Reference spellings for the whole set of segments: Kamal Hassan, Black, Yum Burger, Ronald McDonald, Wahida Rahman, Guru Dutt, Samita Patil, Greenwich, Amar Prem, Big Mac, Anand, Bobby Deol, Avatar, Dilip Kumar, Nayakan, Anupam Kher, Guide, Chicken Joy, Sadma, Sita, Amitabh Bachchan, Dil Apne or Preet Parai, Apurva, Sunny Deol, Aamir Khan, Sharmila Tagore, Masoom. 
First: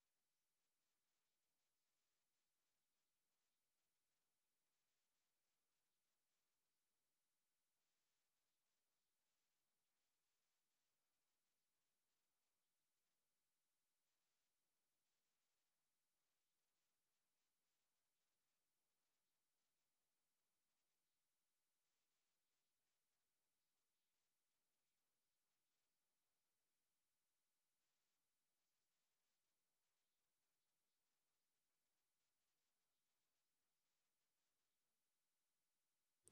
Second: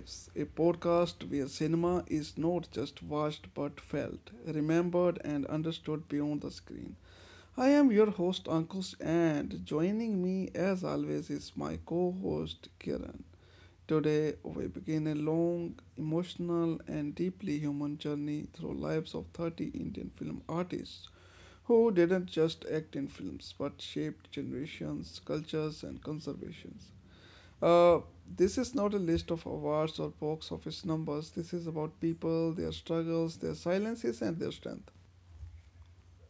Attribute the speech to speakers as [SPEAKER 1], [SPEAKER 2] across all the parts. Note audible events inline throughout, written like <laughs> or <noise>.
[SPEAKER 1] Lives, a podcast where cinema is not just watched but felt, remembered, and understood beyond the screen. I am your host, Ankush, and joining me as always is my co host, Kiran. Today, we begin a long, emotional, and deeply human journey through lives of 30 Indian film artists who didn't just act in films but shaped generations, cultures, and conservations. Uh, this is not a list of awards or box office numbers. This is about people, their struggles, their silences, and their strength.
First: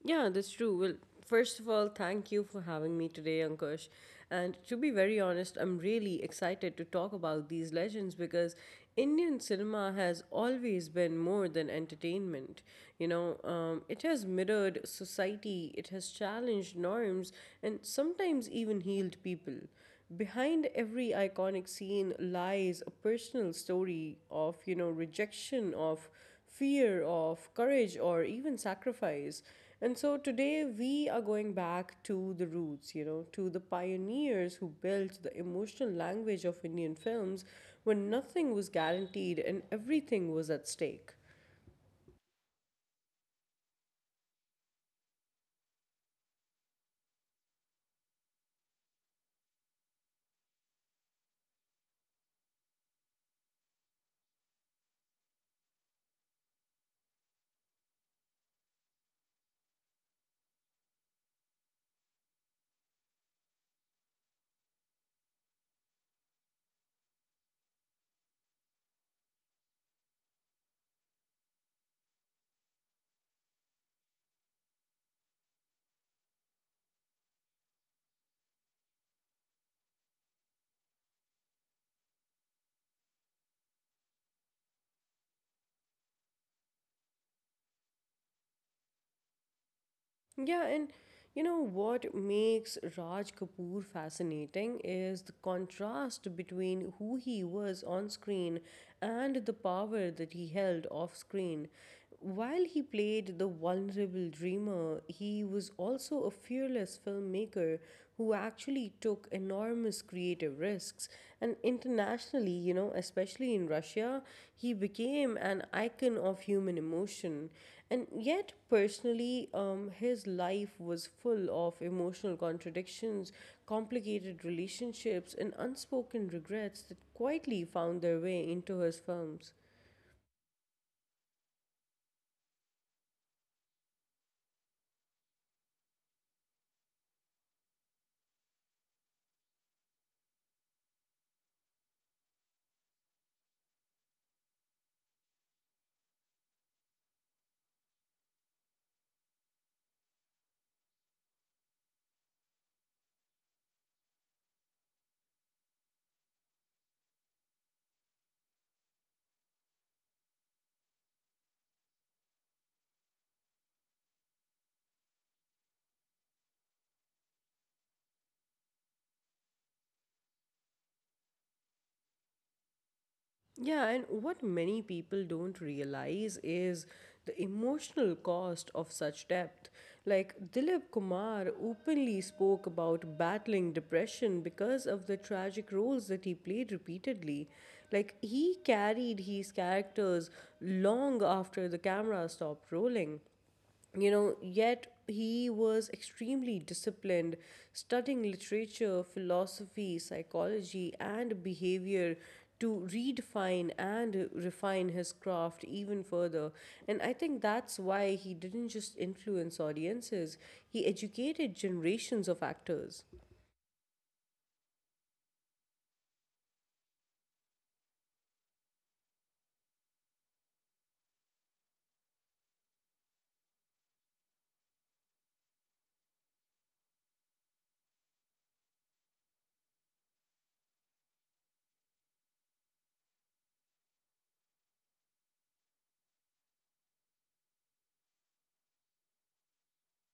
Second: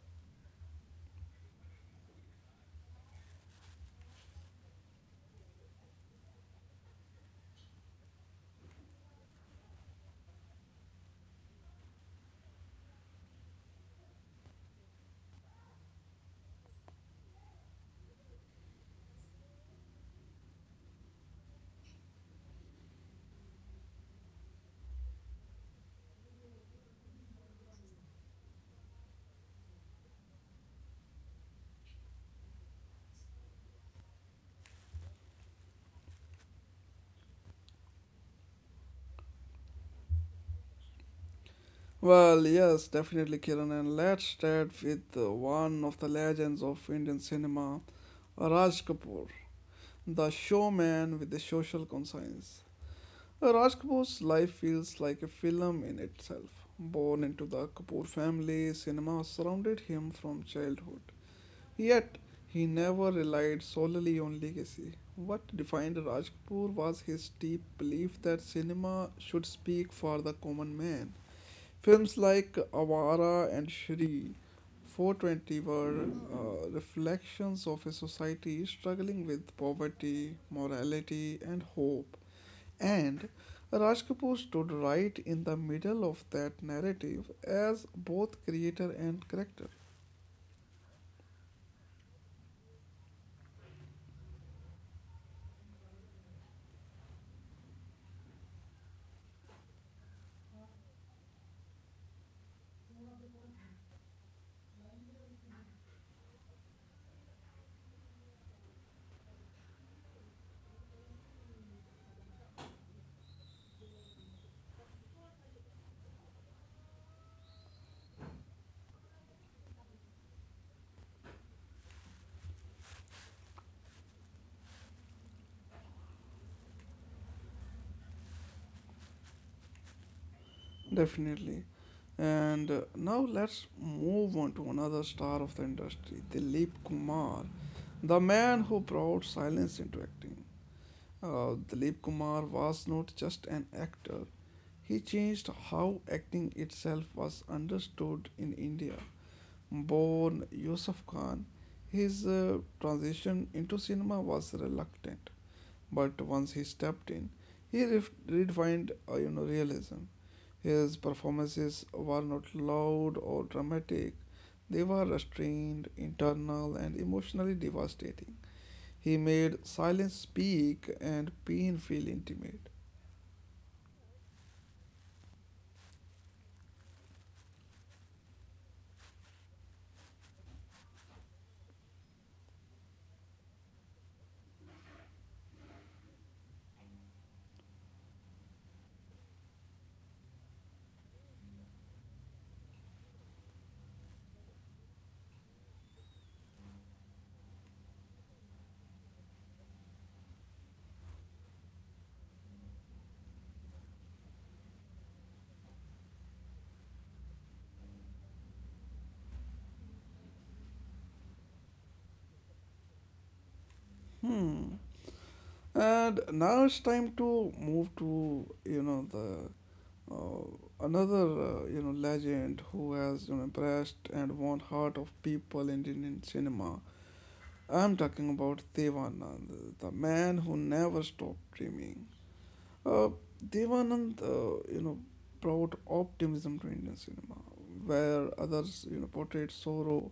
[SPEAKER 2] Yeah, that's true. Well, first of all, thank you for having me today, Ankush. And to be very honest, I'm really excited to talk about these legends because Indian cinema has always been more than entertainment. It has mirrored society, it has challenged norms, and sometimes even healed people behind every iconic scene lies a personal story of rejection, of fear, of courage, or even sacrifice. And so today we are going back to the roots, to the pioneers who built the emotional language of Indian films when nothing was guaranteed and everything was at stake.
[SPEAKER 1] Well, yes, definitely, Kiran. And let's start with one of the legends of Indian cinema, Raj Kapoor, the showman with a social conscience. Raj Kapoor's life feels like a film in itself. Born into the Kapoor family, cinema surrounded him from childhood. Yet, he never relied solely on legacy. What defined Raj Kapoor was his deep belief that cinema should speak for the common man. Films like Awara and Shri 420 were reflections of a society struggling with poverty, morality, and hope. And Raj Kapoor stood right in the middle of that narrative as both creator and character.
[SPEAKER 2] Yeah, and you know what makes Raj Kapoor fascinating is the contrast between who he was on screen and the power that he held off screen. While he played the vulnerable dreamer, he was also a fearless filmmaker who actually took enormous creative risks. And internationally, you know, especially in Russia, he became an icon of human emotion. And yet, personally, his life was full of emotional contradictions, complicated relationships, and unspoken regrets that quietly found their way into his films.
[SPEAKER 1] Definitely. And now let's move on to another star of the industry, Dilip Kumar, the man who brought silence into acting. Dilip Kumar was not just an actor, he changed how acting itself was understood in India. Born Yusuf Khan, his transition into cinema was reluctant but once he stepped in, he redefined realism. His performances were not loud or dramatic; they were restrained, internal, and emotionally devastating. He made silence speak and pain feel intimate.
[SPEAKER 2] Yeah, and what many people don't realize is the emotional cost of such depth. Like, Dilip Kumar openly spoke about battling depression because of the tragic roles that he played repeatedly. Like, he carried his characters long after the camera stopped rolling. You know, yet he was extremely disciplined, studying literature, philosophy, psychology, and behavior to redefine and refine his craft even further. And I think that's why he didn't just influence audiences, he educated generations of actors.
[SPEAKER 1] Hmm. And now it's time to move to you know the another you know legend who has impressed and won heart of people in Indian cinema. I'm talking about Devanand, the man who never stopped dreaming. Uh, Devanand, brought optimism to Indian cinema, where others, portrayed sorrow.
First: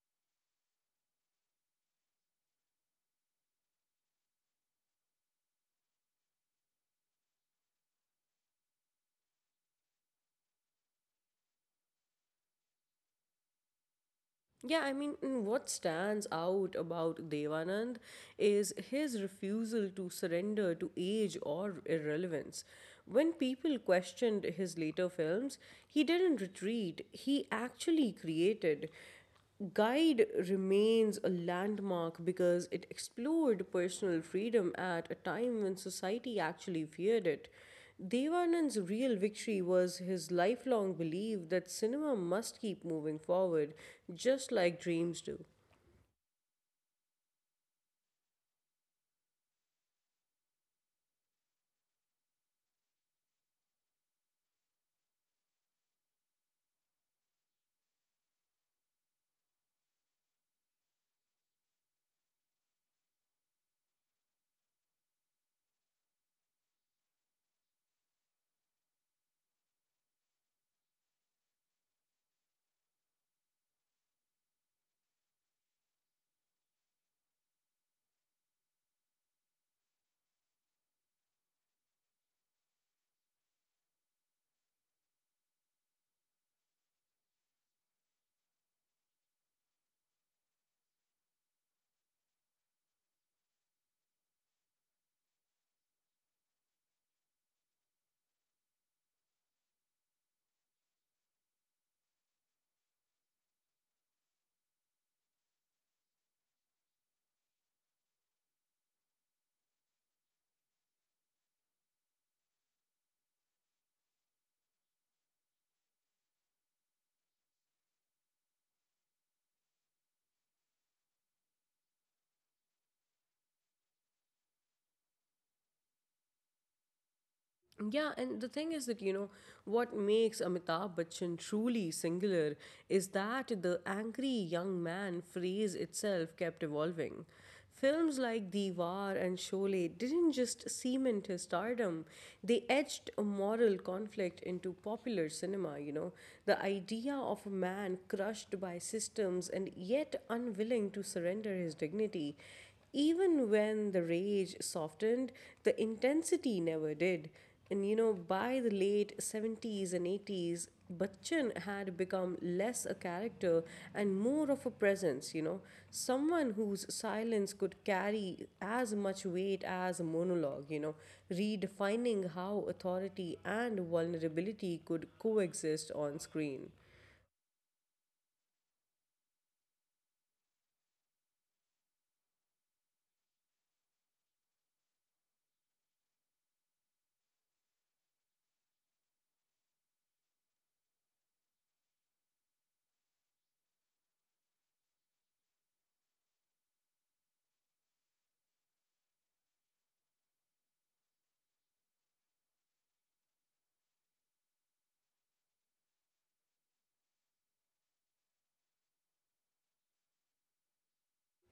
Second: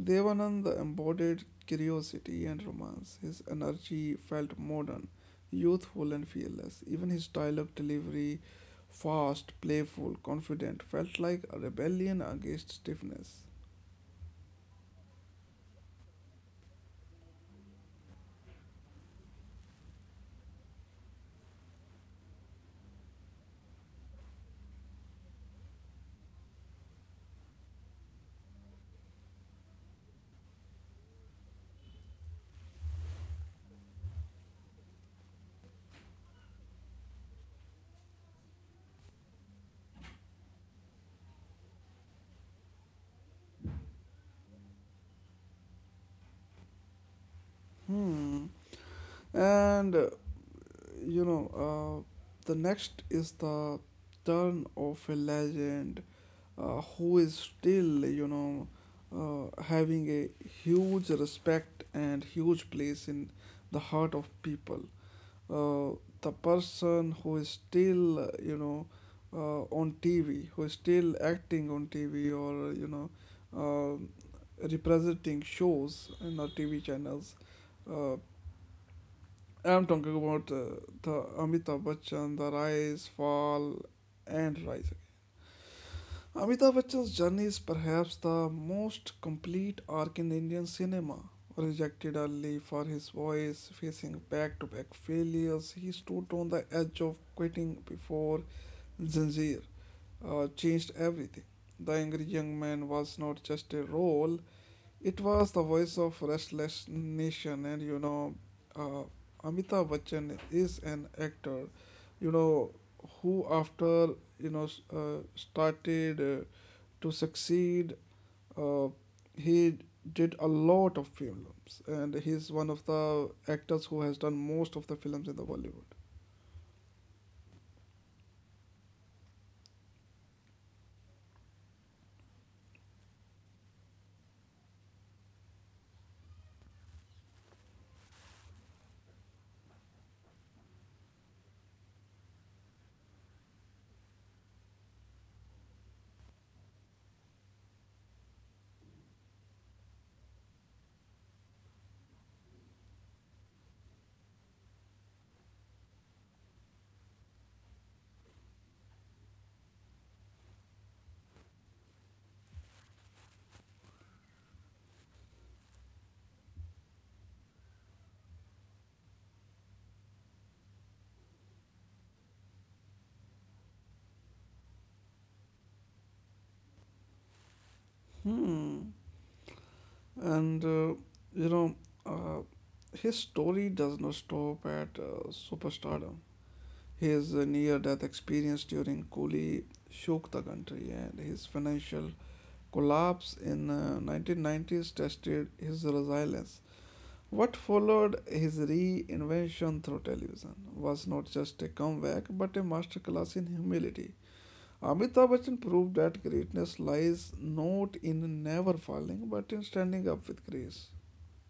[SPEAKER 1] Devanand embodied curiosity and romance. His energy felt modern, youthful, and fearless. Even his dialogue delivery, fast, playful, confident, felt like a rebellion against stiffness.
[SPEAKER 2] Yeah, I mean, what stands out about Devanand is his refusal to surrender to age or irrelevance. When people questioned his later films, he didn't retreat, he actually created. Guide remains a landmark because it explored personal freedom at a time when society actually feared it. Devanand's real victory was his lifelong belief that cinema must keep moving forward, just like dreams do.
[SPEAKER 1] Hmm. And uh, you know, uh, the next is the turn of a legend who is still, having a huge respect and huge place in the heart of people. The person who is still, on TV, who is still acting on TV or, um representing shows in our TV channels. Uh, I'm talking about the Amitabh Bachchan, the rise, fall, and rise. Amitabh Bachchan's journey is perhaps the most complete arc in Indian cinema. Rejected early for his voice, facing back to back failures, he stood on the edge of quitting before Zanjeer changed everything. The Angry Young Man was not just a role, it was the voice of Restless Nation, and uh, Amitabh Bachchan is an actor, you know, who after started to succeed, uh, he did a lot of films, and he's one of the actors who has done most of the films in the Bollywood.
[SPEAKER 2] Yeah, and the thing is that, you know, what makes Amitabh Bachchan truly singular is that the angry young man phrase itself kept evolving. Films like Diwar and Sholay didn't just cement his stardom, they etched a moral conflict into popular cinema, you know. The idea of a man crushed by systems and yet unwilling to surrender his dignity, even when the rage softened, the intensity never did. And you know, by the late 70s and 80s, Bachchan had become less a character and more of a presence, you know, someone whose silence could carry as much weight as a monologue, you know, redefining how authority and vulnerability could coexist on screen.
[SPEAKER 1] Hmm. And uh, you know, uh, his story does not stop at superstardom. His near death experience during Kuli shook the country, and his financial collapse in 1990s tested his resilience. What followed his reinvention through television was not just a comeback but a masterclass in humility. Amitabh Bachchan proved that greatness lies not in never falling but in standing up with grace.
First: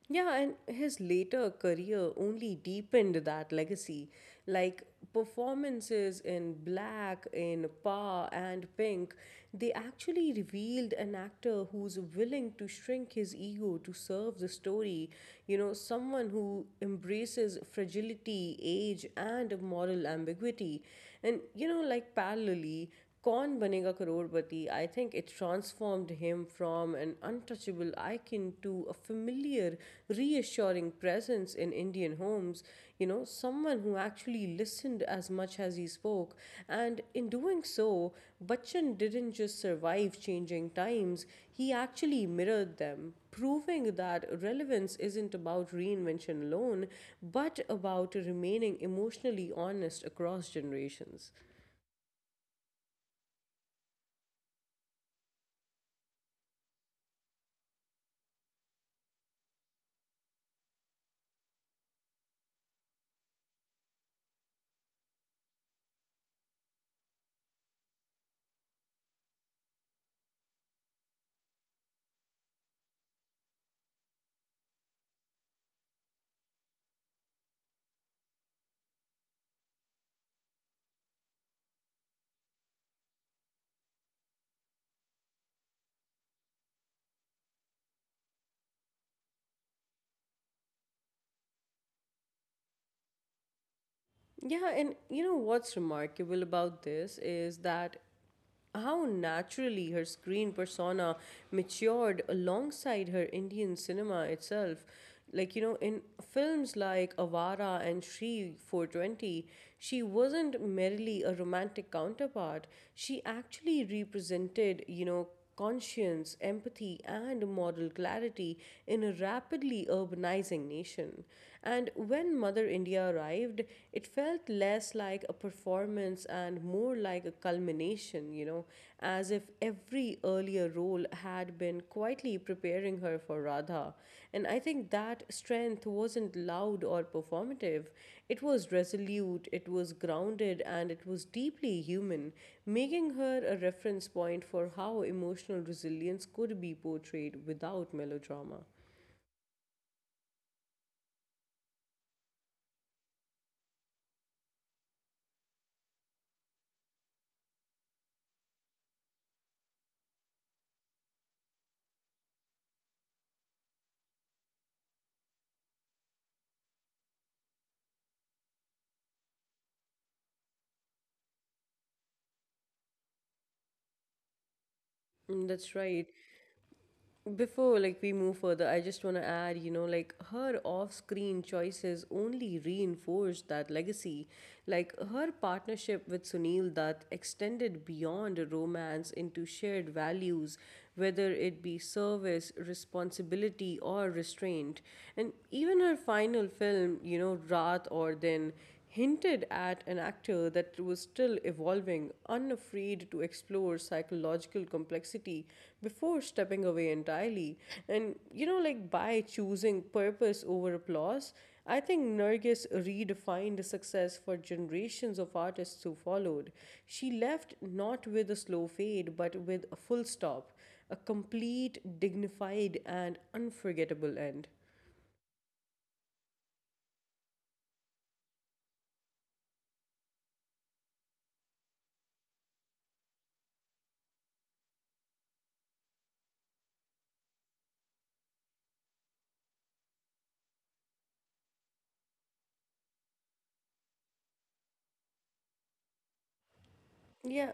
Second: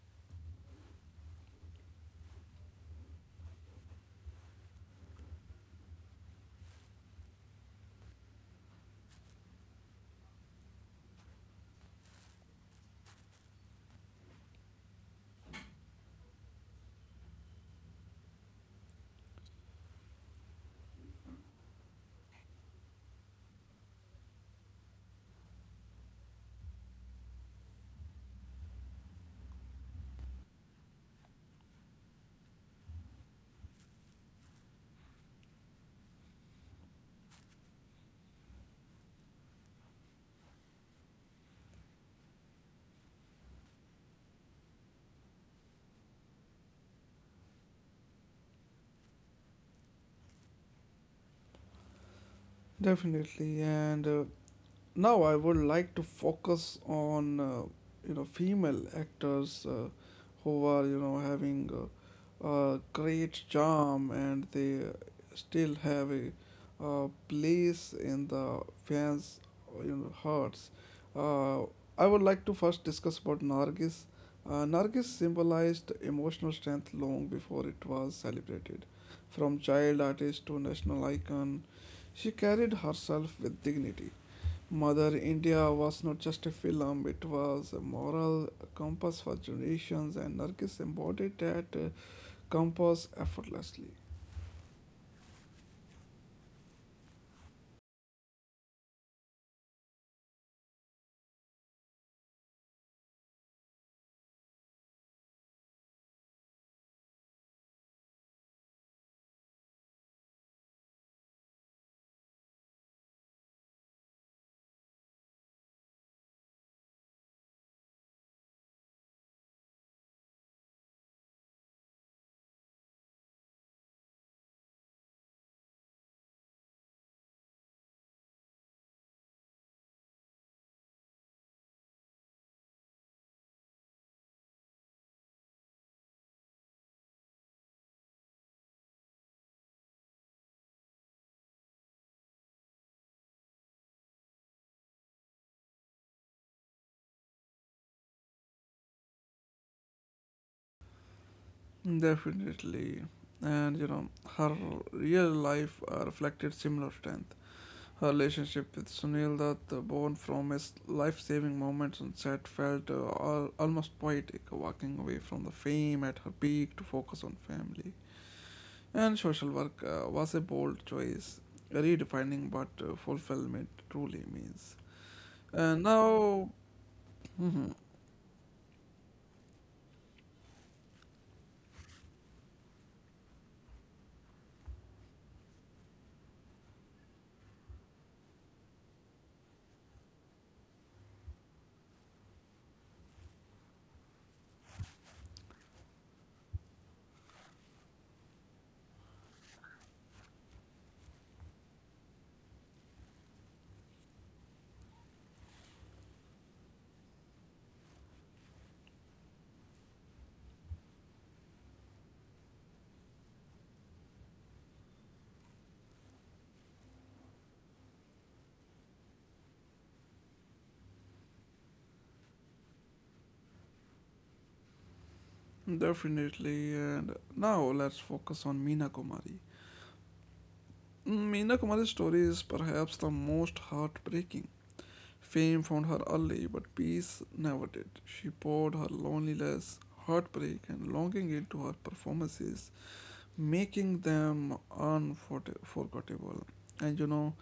[SPEAKER 2] Yeah, and his later career only deepened that legacy. Like, performances in Black, in Pa, and Pink, they actually revealed an actor who's willing to shrink his ego to serve the story. You know, someone who embraces fragility, age, and moral ambiguity. And, you know, like, parallelly, Kaun Banega Crorepati, I think it transformed him from an untouchable icon to a familiar, reassuring presence in Indian homes. You know, someone who actually listened as much as he spoke. And in doing so, Bachchan didn't just survive changing times, he actually mirrored them, proving that relevance isn't about reinvention alone, but about remaining emotionally honest across generations.
[SPEAKER 1] Definitely, and now I would like to focus on female actors who are having a great charm and they still have a place in the fans' hearts. Uh, I would like to first discuss about Nargis. Nargis symbolized emotional strength long before it was celebrated. From child artist to national icon, she carried herself with dignity. Mother India was not just a film, it was a moral compass for generations, and Nargis embodied that compass effortlessly.
[SPEAKER 2] Yeah, and you know what's remarkable about this is that how naturally her screen persona matured alongside her Indian cinema itself. Like, you know, in films like Avara and Shri 420, she wasn't merely a romantic counterpart. She actually represented, you know, conscience, empathy, and moral clarity in a rapidly urbanizing nation. And when Mother India arrived, it felt less like a performance and more like a culmination, you know, as if every earlier role had been quietly preparing her for Radha. And I think that strength wasn't loud or performative, it was resolute, it was grounded, and it was deeply human, making her a reference point for how emotional resilience could be portrayed without melodrama.
[SPEAKER 1] Definitely. And you know, her real life reflected similar strength. Her relationship with Sunil Dutt, born from his life saving moments on set, felt almost poetic, walking away from the fame at her peak to focus on family. And social work was a bold choice, redefining what fulfillment truly means.
[SPEAKER 2] Mm, that's
[SPEAKER 1] And
[SPEAKER 2] right.
[SPEAKER 1] now,
[SPEAKER 2] Before,
[SPEAKER 1] mhm,
[SPEAKER 2] like, we move further, I just want to add, you know, like, her off-screen choices only reinforced that legacy. Like, her partnership with Sunil that extended beyond romance into shared values, whether it be service, responsibility, or restraint. And even her final film, you know, Raat or Din, hinted at an actor that was still evolving, unafraid to explore psychological complexity before stepping away entirely. And, you know, like, by choosing purpose over applause, I think Nergis redefined success for generations of artists who followed. She left not with a slow fade, but with a full stop, a complete, dignified, and unforgettable end.
[SPEAKER 1] definitely, and now let's focus on Meena Kumari. Mm, Meena Kumari's story is perhaps the most heartbreaking. Fame found her early, but peace never did. She poured her loneliness, heartbreak, and longing into her performances, making them unforgettable. And you know,
[SPEAKER 2] Yeah.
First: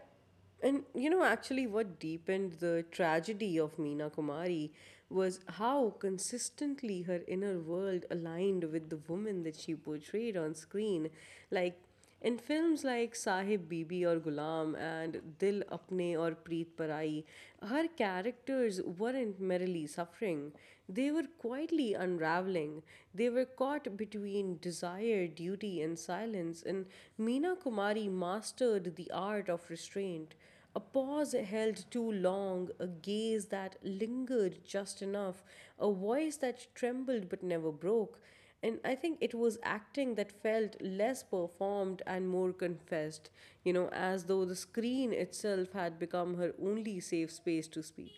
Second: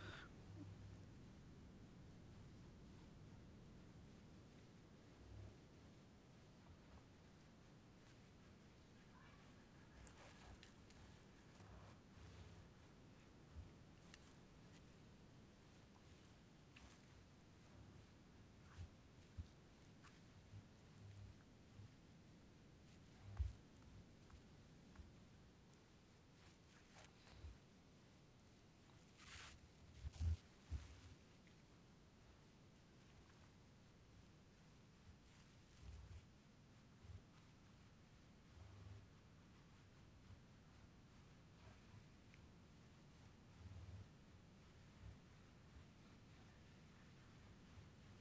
[SPEAKER 2] And you know, actually, what deepened the tragedy of Meena Kumari was how consistently her inner world aligned with the woman that she portrayed on screen. Like, in films like Sahib Bibi or Gulam and Dil Apne or Preet Parai, her characters weren't merely suffering, they were quietly unraveling. They were caught art between desire, duty, and silence, and Meena Kumari mastered the art of restraint. A pause held too long, a gaze that lingered just enough, a voice that trembled but never broke. And I think it was acting that felt less performed and more confessed, you know, as though the screen itself had become her only safe space to speak.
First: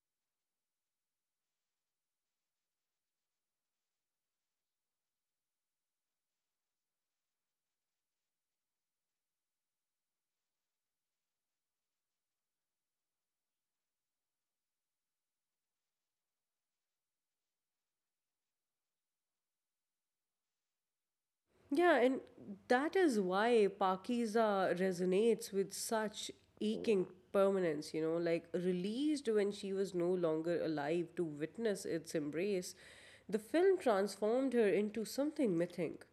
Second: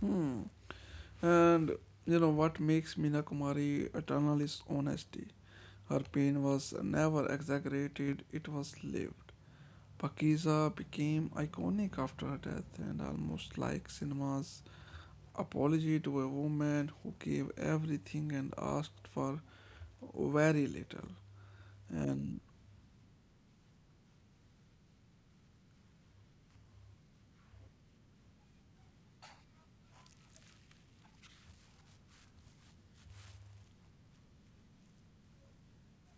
[SPEAKER 1] hmm, And you know what makes Meena Kumari eternal is honesty. Her pain was never exaggerated, it was lived. Pakiza became iconic after her death and almost like cinema's apology to a woman who gave everything and asked for very little.
[SPEAKER 2] Yeah, and
[SPEAKER 1] And
[SPEAKER 2] that is why Pakiza resonates with such aching permanence, you know, like, released when she was no longer alive to witness its embrace. The film transformed her into something mythic.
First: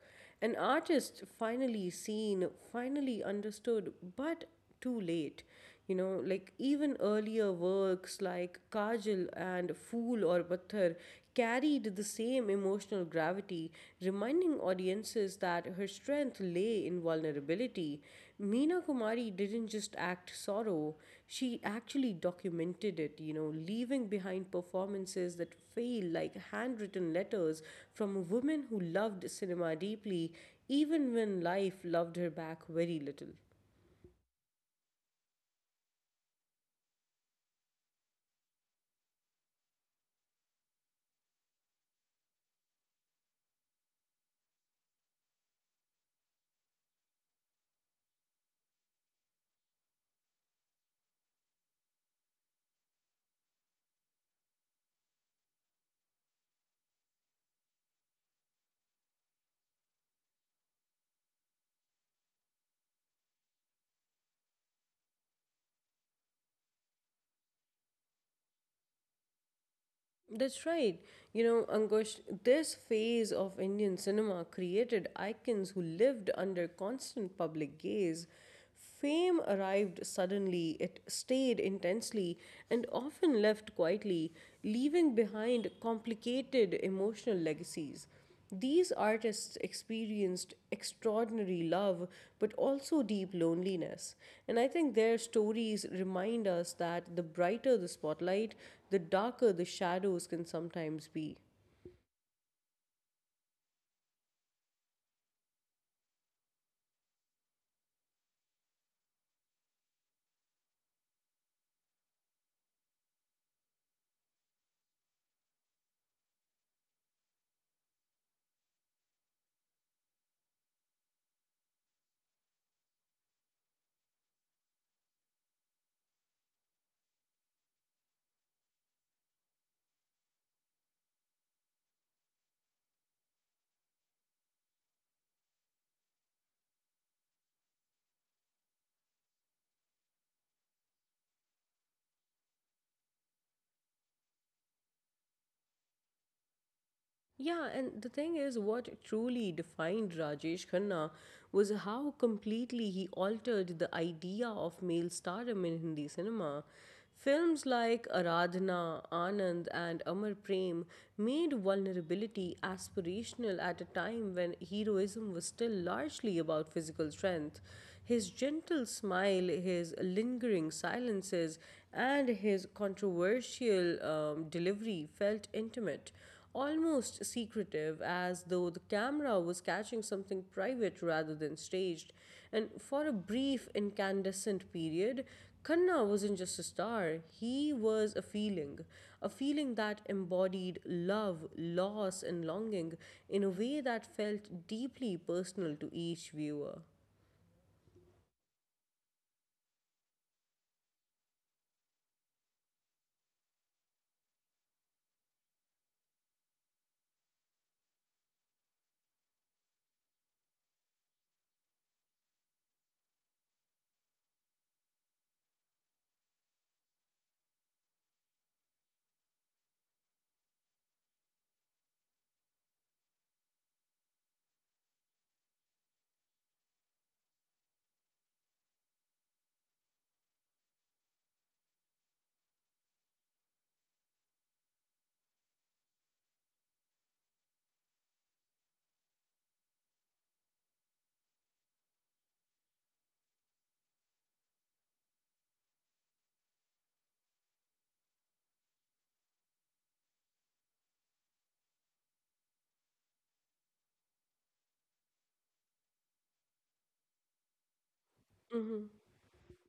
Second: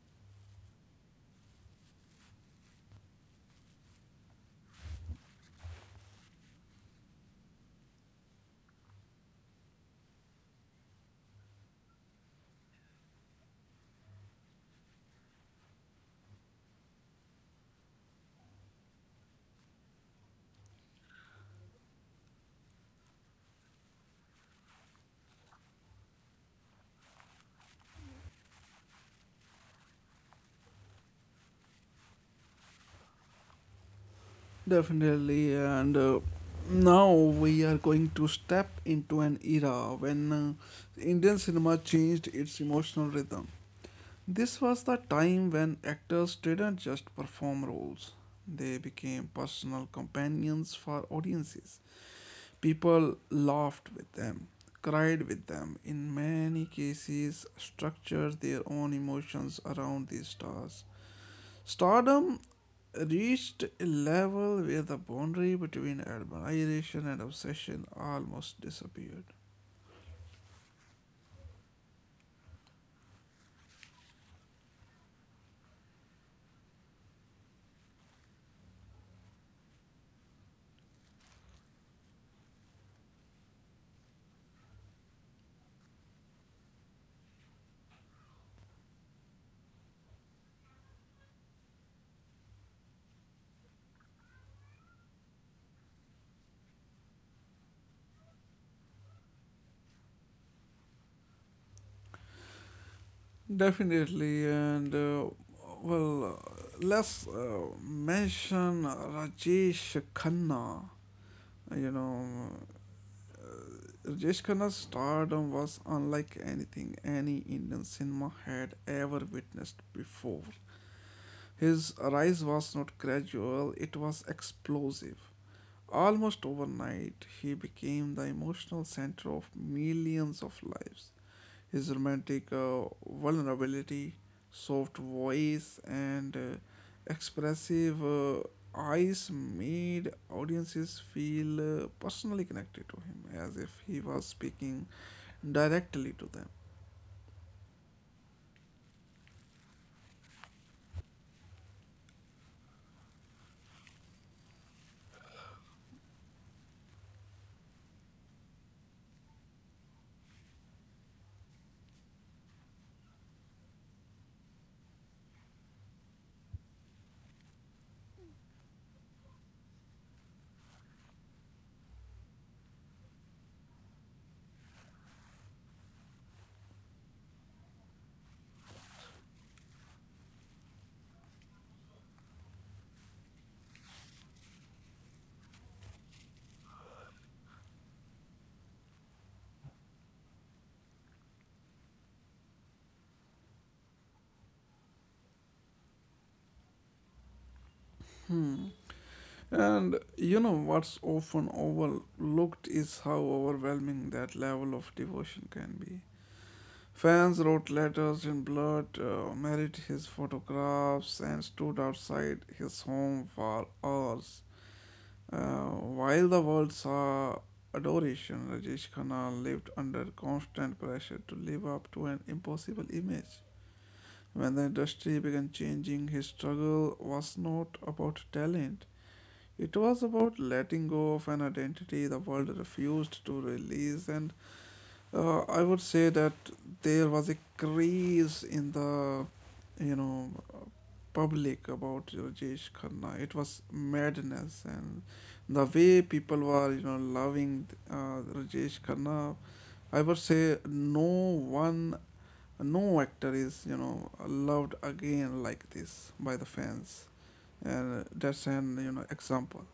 [SPEAKER 2] An artist finally seen, finally understood, but too late. You know, like, even earlier works like Kajal and Fool or Patthar carried the same emotional gravity, reminding audiences that her strength lay in vulnerability. Meena Kumari didn't just act sorrow, she actually documented it, you know, leaving behind performances that feel like handwritten letters from a woman who loved cinema deeply, even when life loved her back very little.
[SPEAKER 1] definitely, and now we are going to step into an era when Indian cinema changed its emotional rhythm. This was the time when actors didn't just perform roles, they became personal companions for audiences. People laughed with them, cried with them, in many cases, structured their own emotions around these stars. Stardom reached a level where the boundary between admiration and obsession almost disappeared.
[SPEAKER 2] That's right. You know, Ankush, this phase of Indian cinema created icons who lived under constant public gaze. Fame arrived suddenly, it stayed intensely, and often left quietly, leaving behind complicated emotional legacies. These artists experienced extraordinary love, but also deep loneliness. And I think their stories remind us that the brighter the spotlight, the darker the shadows can sometimes be.
[SPEAKER 1] Definitely, and let's mention Rajesh Khanna. You know, Rajesh Khanna's stardom was unlike anything any Indian cinema had ever witnessed before. His rise was not gradual, it was explosive. Almost overnight, he became the emotional center of millions of lives. His romantic vulnerability, soft voice, and expressive eyes made audiences feel personally connected to him, as if he was speaking directly to them.
[SPEAKER 2] Yeah, and the thing is, what truly defined Rajesh Khanna was how completely he altered the idea of male stardom in Hindi cinema. Films like Aradhana, Anand, and Amar Prem made vulnerability aspirational at a time when heroism was still largely about physical strength. His gentle smile, his lingering silences, and his controversial delivery felt intimate, almost secretive, as though the camera was catching something private rather than staged. And for a brief incandescent period, Kanna wasn't just a star, he was a feeling. A feeling that embodied love, loss, and longing in a way that felt deeply personal to each viewer.
[SPEAKER 1] And you know what's often overlooked is how overwhelming that level of devotion can be. Fans wrote letters in blood, married his photographs, and stood outside his home for hours. Uh, while the world saw adoration, Rajesh Khanna lived under constant pressure to live up to an impossible image. When the industry began changing, his struggle was not about talent. It was about letting go of an identity the world refused to release, and I would say that there was a craze in the, you know, public about Rajesh Khanna. It was madness, and the way people were, loving Rajesh Khanna. I would say no one, no actor is, loved again like this by the fans, and that's an
[SPEAKER 2] Mm-hmm.
[SPEAKER 1] example.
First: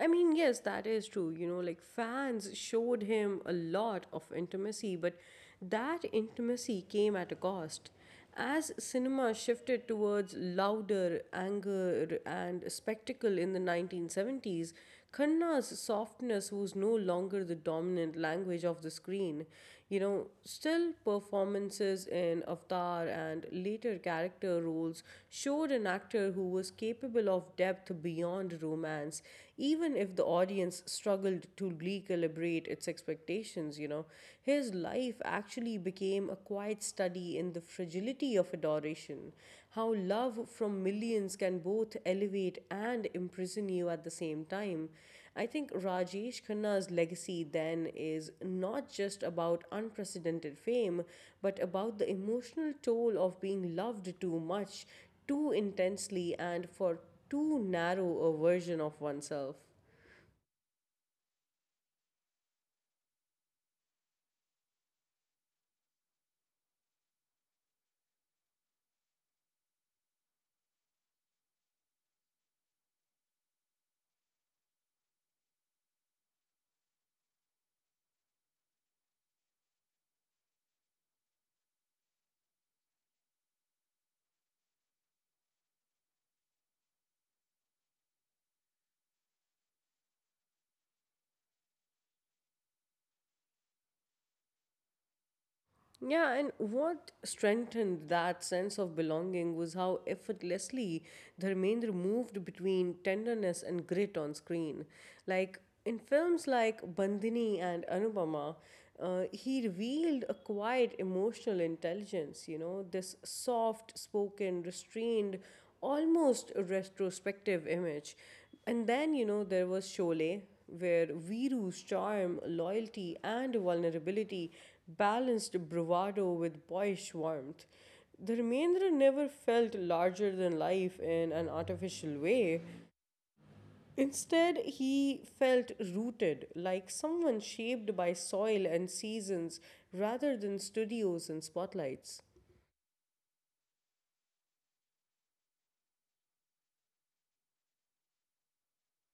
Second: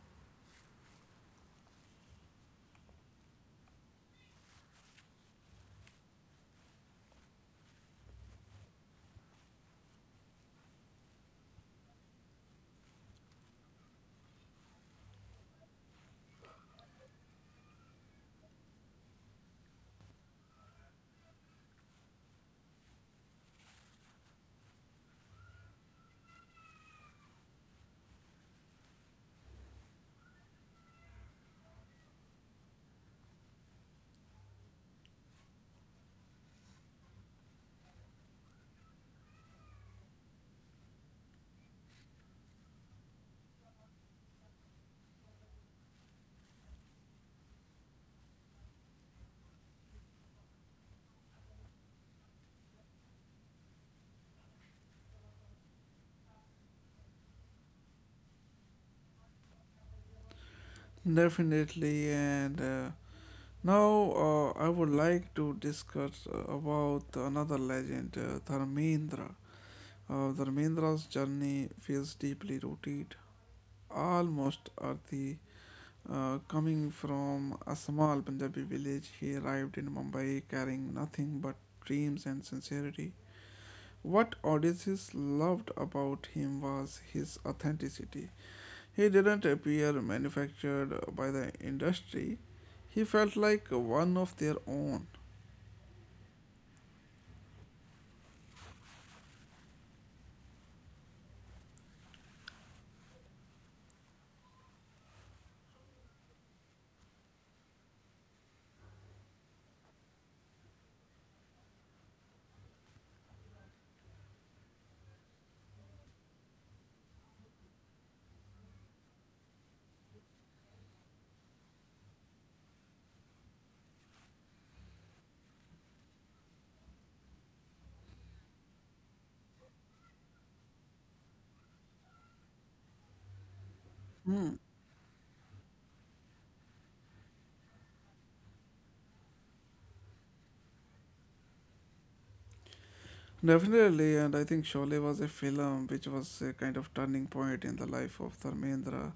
[SPEAKER 2] I mean, yes, that is true. You know, like, fans showed him a lot of intimacy, but that intimacy came at a cost. As cinema shifted towards louder anger and spectacle in the 1970s, Khanna's softness was no longer the dominant language of the screen. You know, still, performances in Avatar and later character roles showed an actor who was capable of depth beyond romance, even if the audience struggled to recalibrate its expectations. You know, his life actually became a quiet study in the fragility of adoration, how love from millions can both elevate and imprison you at the same time. I think Rajesh Khanna's legacy then is not just about unprecedented fame, but about the emotional toll of being loved too much, too intensely, and for too narrow a version of oneself.
[SPEAKER 1] Definitely, and now I would like to discuss about another legend, Dharmendra. Dharmendra's journey feels deeply rooted almost Arti, coming from a small Punjabi village, he arrived in Mumbai carrying nothing but dreams and sincerity. What audiences loved about him was his authenticity. He didn't appear manufactured by the industry, he felt like one of their own.
[SPEAKER 2] Yeah, and what strengthened that sense of belonging was how effortlessly Dharmendra moved between tenderness and grit on screen. Like, in films like Bandhini and Anupama, he revealed a quiet emotional intelligence, you know, this soft spoken, restrained, almost retrospective image. And then, you know, there was Sholay, where Viru's charm, loyalty, and vulnerability balanced bravado with boyish warmth. The Remainder never felt larger than life in an artificial way.
[SPEAKER 1] Hmm.
[SPEAKER 2] Instead, he felt rooted, like someone shaped by soil and seasons rather than studios and spotlights.
[SPEAKER 1] Definitely, and I think Sholay was a film which was a kind of turning point in the life of Dharmendra,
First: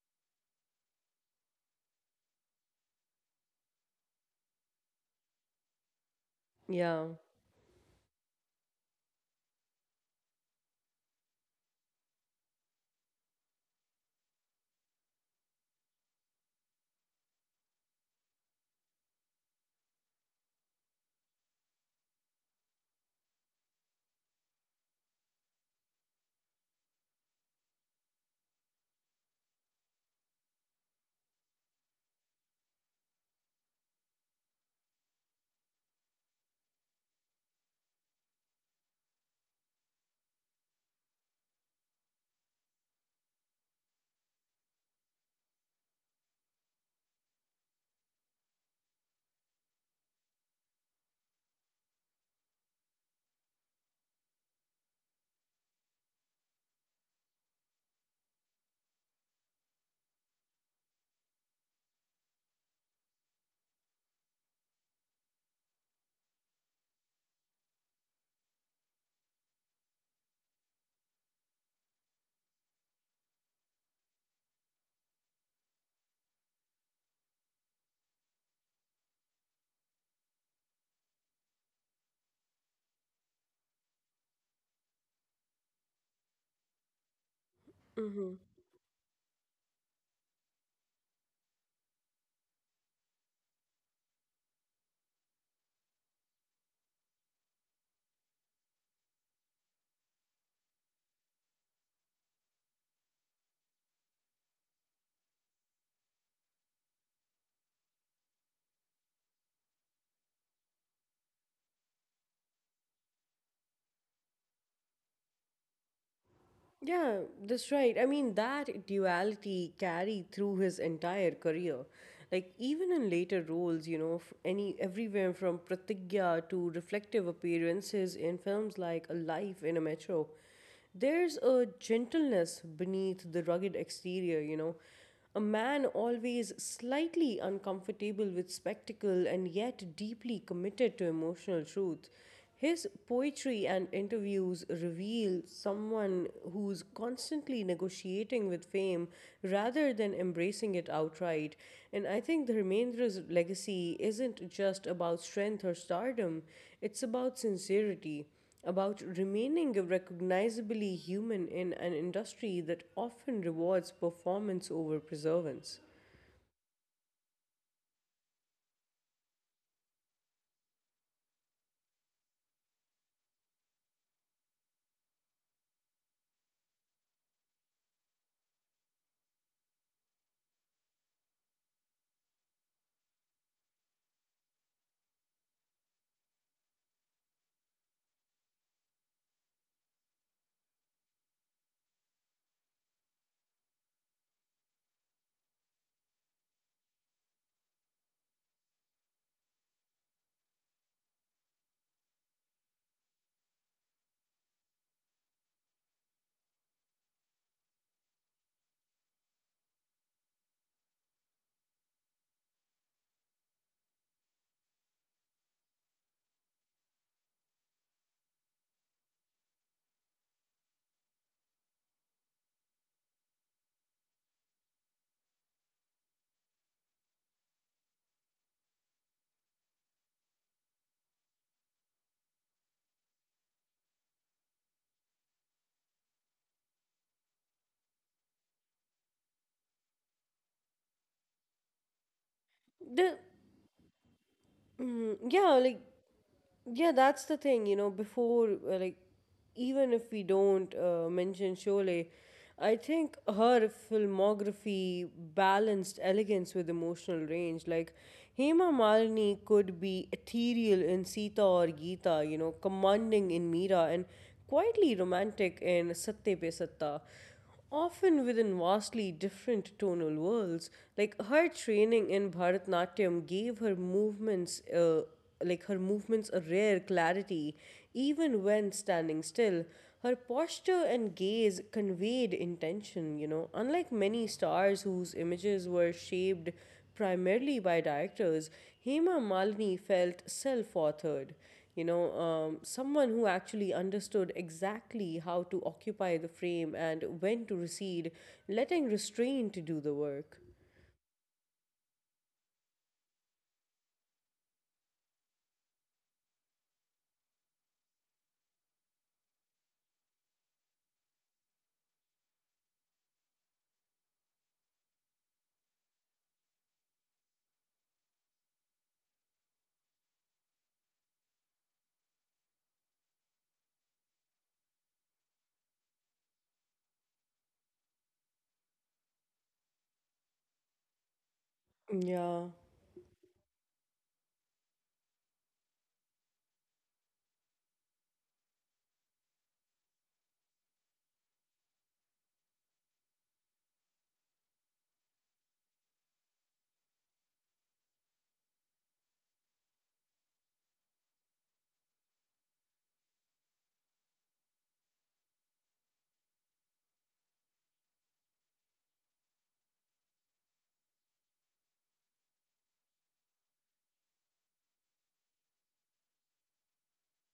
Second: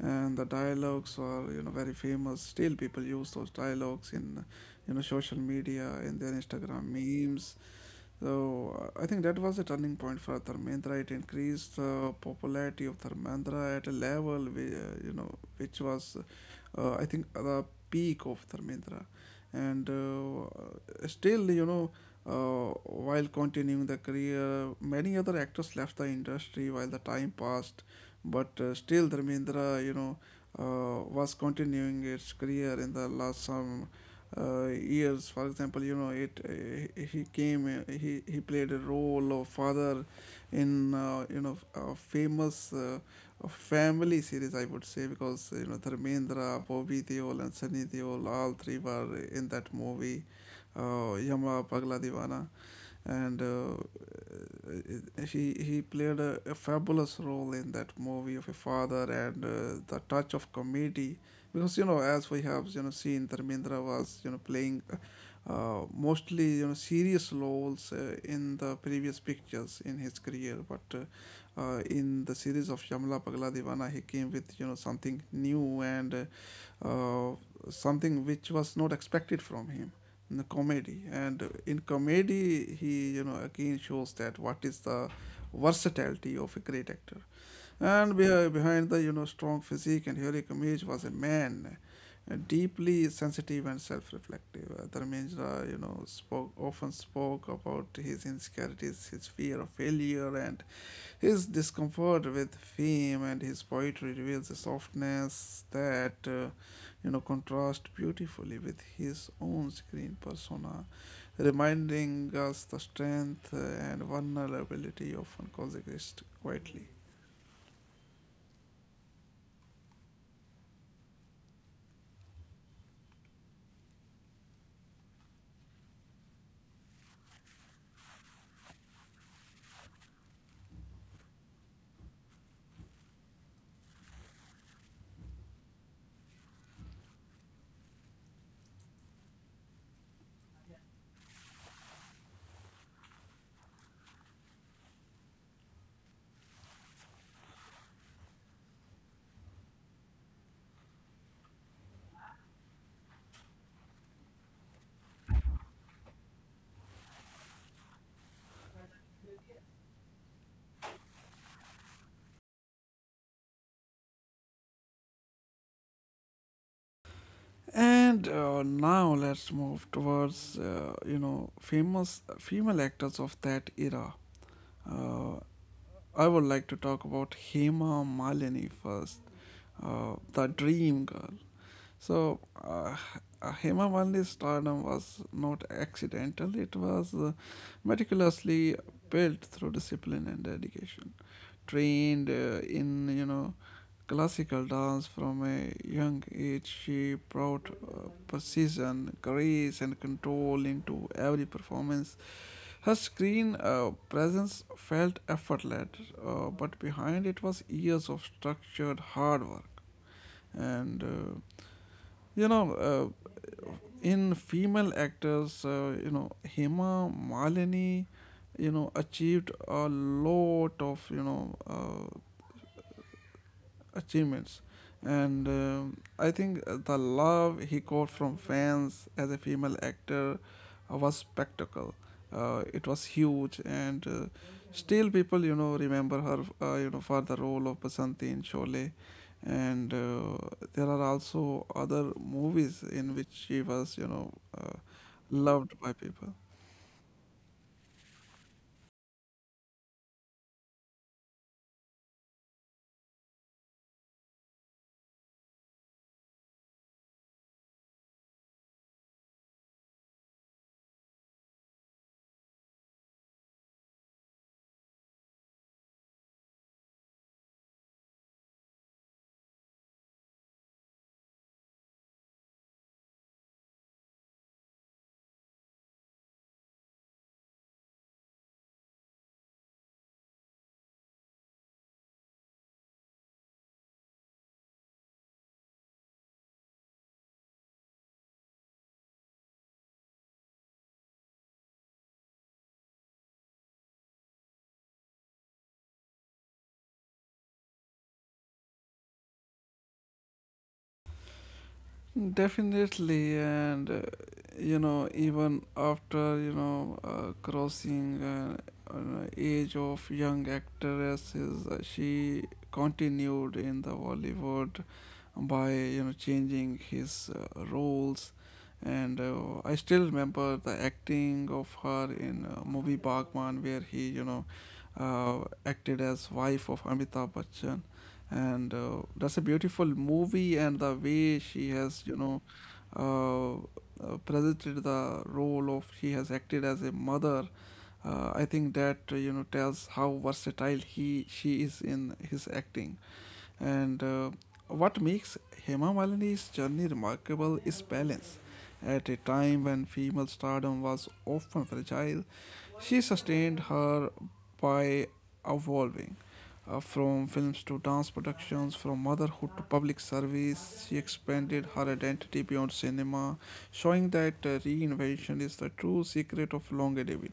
[SPEAKER 1] and the dialogues were very famous. Still, people use those dialogues in social media in their Instagram
[SPEAKER 2] Yeah.
[SPEAKER 1] memes, so I think that was a turning point for Dharmendra. It increased the popularity of Dharmendra at a level, which was, I think, the peak of Dharmendra. And while continuing the career, many other actors left the industry while the time passed. But still, Dharmendra, was continuing its career in the last some years. For example, you know, it he came, he played a role of father in a famous family series, I would say, because you know Dharmendra, Bobby Deol, and Sunny Deol, all three were in that movie, Yama Pagla Divana, and he played a fabulous role in that movie of a father and the touch of comedy because you know as we have seen Dharmendra was playing mostly serious roles in the previous pictures in his career but in the series of Shyamla Pagla Divana he came with something new and uh, uh, something which was not expected from him in the comedy, and in comedy he again shows that what is the versatility of a great actor. And
[SPEAKER 2] Mm-hmm.
[SPEAKER 1] behind the strong physique and heroic image was a man deeply sensitive and self-reflective. Dharmendra, spoke about his insecurities, his fear of failure, and his discomfort with fame, and his poetry reveals a softness that contrasts beautifully with his own screen persona, reminding us the strength and vulnerability often coexist quietly.
[SPEAKER 2] Yeah, that's right. I mean, that duality carried through his entire career. Like, even in later roles, you know, f- any everywhere from Pratigya to reflective appearances in films like A Life in a Metro, there's a gentleness beneath the rugged exterior, you know. A man always slightly uncomfortable with spectacle and yet deeply committed to emotional truth. His poetry and interviews reveal someone who's constantly negotiating with fame rather than embracing it outright. And I think the Remainder's legacy isn't just about strength or stardom, it's about sincerity, about remaining recognizably human in an industry that often rewards performance over preservance.
[SPEAKER 1] And now let's move towards famous female actors of that era. Uh, I would like to talk about Hema Malini first, the dream girl. So, Hema Malini's stardom was not accidental. It was meticulously built through discipline and dedication. Trained in, classical dance from a young age, she brought precision, grace, and control into every performance. Her screen presence felt effortless, but behind it was years of structured hard work. And uh, you know, uh, in female actors, Hema Malini, achieved a lot of achievements. And I think the love he got from fans as a female actor was spectacle. It was huge, and still people, remember her, for the role of Basanti in Sholay. And there are also other movies in
[SPEAKER 2] The
[SPEAKER 1] which she was, uh,
[SPEAKER 2] yeah,
[SPEAKER 1] loved
[SPEAKER 2] like
[SPEAKER 1] by people.
[SPEAKER 2] Yeah, that's the thing, you know, before, even if we don't mention Sholay. I think her filmography balanced elegance with emotional range. Like, Hema Malini could be ethereal in Sita or Geeta, you know, commanding in Meera, and quietly romantic in Satte Pe Satta, often within vastly different tonal worlds. Like, her training in Bharatanatyam gave her movements a rare clarity, even when standing still. Her posture and gaze conveyed intention, you know. Unlike many stars whose images were shaped primarily by directors, Hema Malini felt self authored, someone who actually understood exactly how to occupy the frame and when to recede, letting restraint do the work.
[SPEAKER 1] Definitely, and you know, even after crossing an age of young actresses, she continued in the Bollywood by you know changing his roles, and I still remember the acting of her in movie Bagman, where he you know acted as wife of Amitabh Bachchan. And that's a beautiful movie, and the way she has
[SPEAKER 2] yeah
[SPEAKER 1] uh, presented the role of she has acted as a mother, I think that tells how versatile he she is in his acting. And What makes Hema Malini's journey remarkable is balance. At a time when female stardom was often fragile, she sustained her by evolving from films to dance productions, from motherhood to public service. She expanded her identity beyond cinema, showing that reinvention is the true secret of longevity.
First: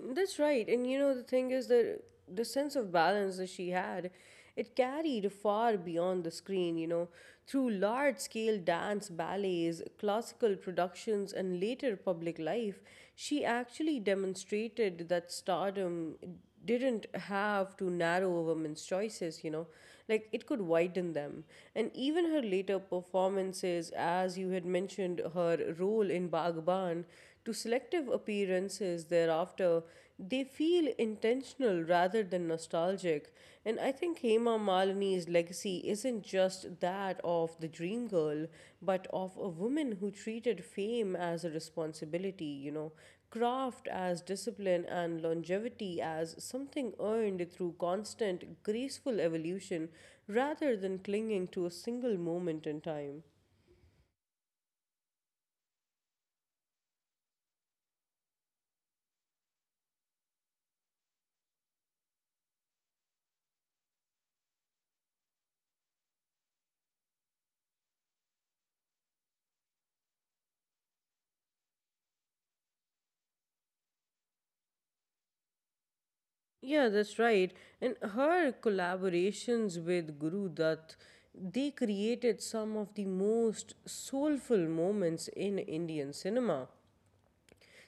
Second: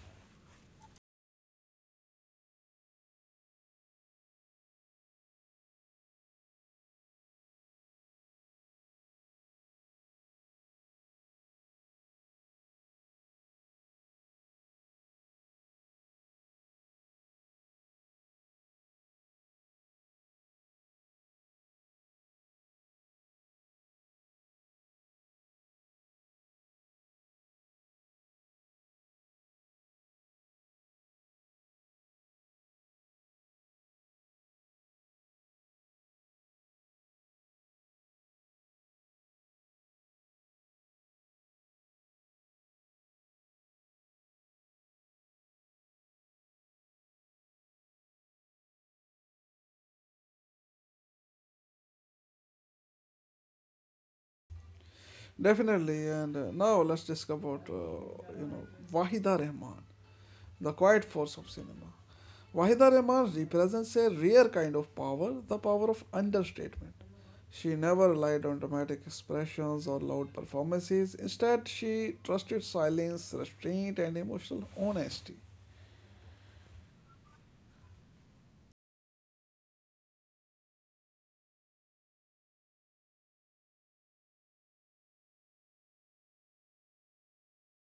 [SPEAKER 2] That's right. And you know, the thing is that the sense of balance that she had, it carried far beyond the screen, you know, through large scale dance ballets, classical productions, and later public life. She actually demonstrated that stardom didn't have to narrow a woman's choices, you know, like it could widen them. And even her later performances, as you had mentioned, her role in Bagban to selective appearances thereafter, they feel intentional rather than nostalgic. And I think Hema Malini's legacy isn't just that of the dream girl, but of a woman who treated fame as a responsibility, you know, craft as discipline and longevity as something earned through constant, graceful evolution rather than clinging to a single moment in time.
[SPEAKER 1] Definitely, and now let's discuss about Wahida Rahman, the quiet force of cinema. Wahida Rehman represents a rare kind of power, the power of understatement. She never relied on dramatic expressions or loud performances. Instead, she trusted silence, restraint, and emotional honesty.
[SPEAKER 2] Yeah, that's right. And her collaborations with Guru Dutt, they created some of the most soulful moments in Indian cinema.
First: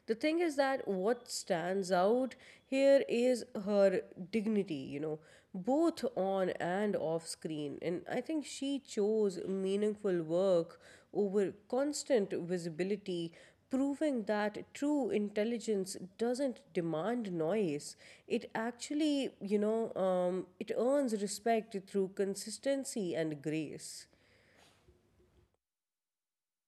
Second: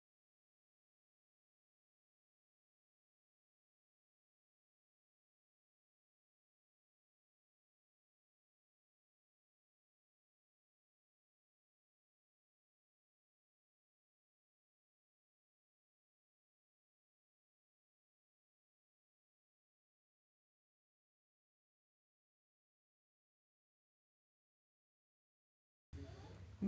[SPEAKER 2] The thing is that what stands out here is her dignity, you know, both on and off screen. And I think she chose meaningful work over constant visibility, proving that true intelligence doesn't demand noise. It actually, it earns respect through consistency and grace.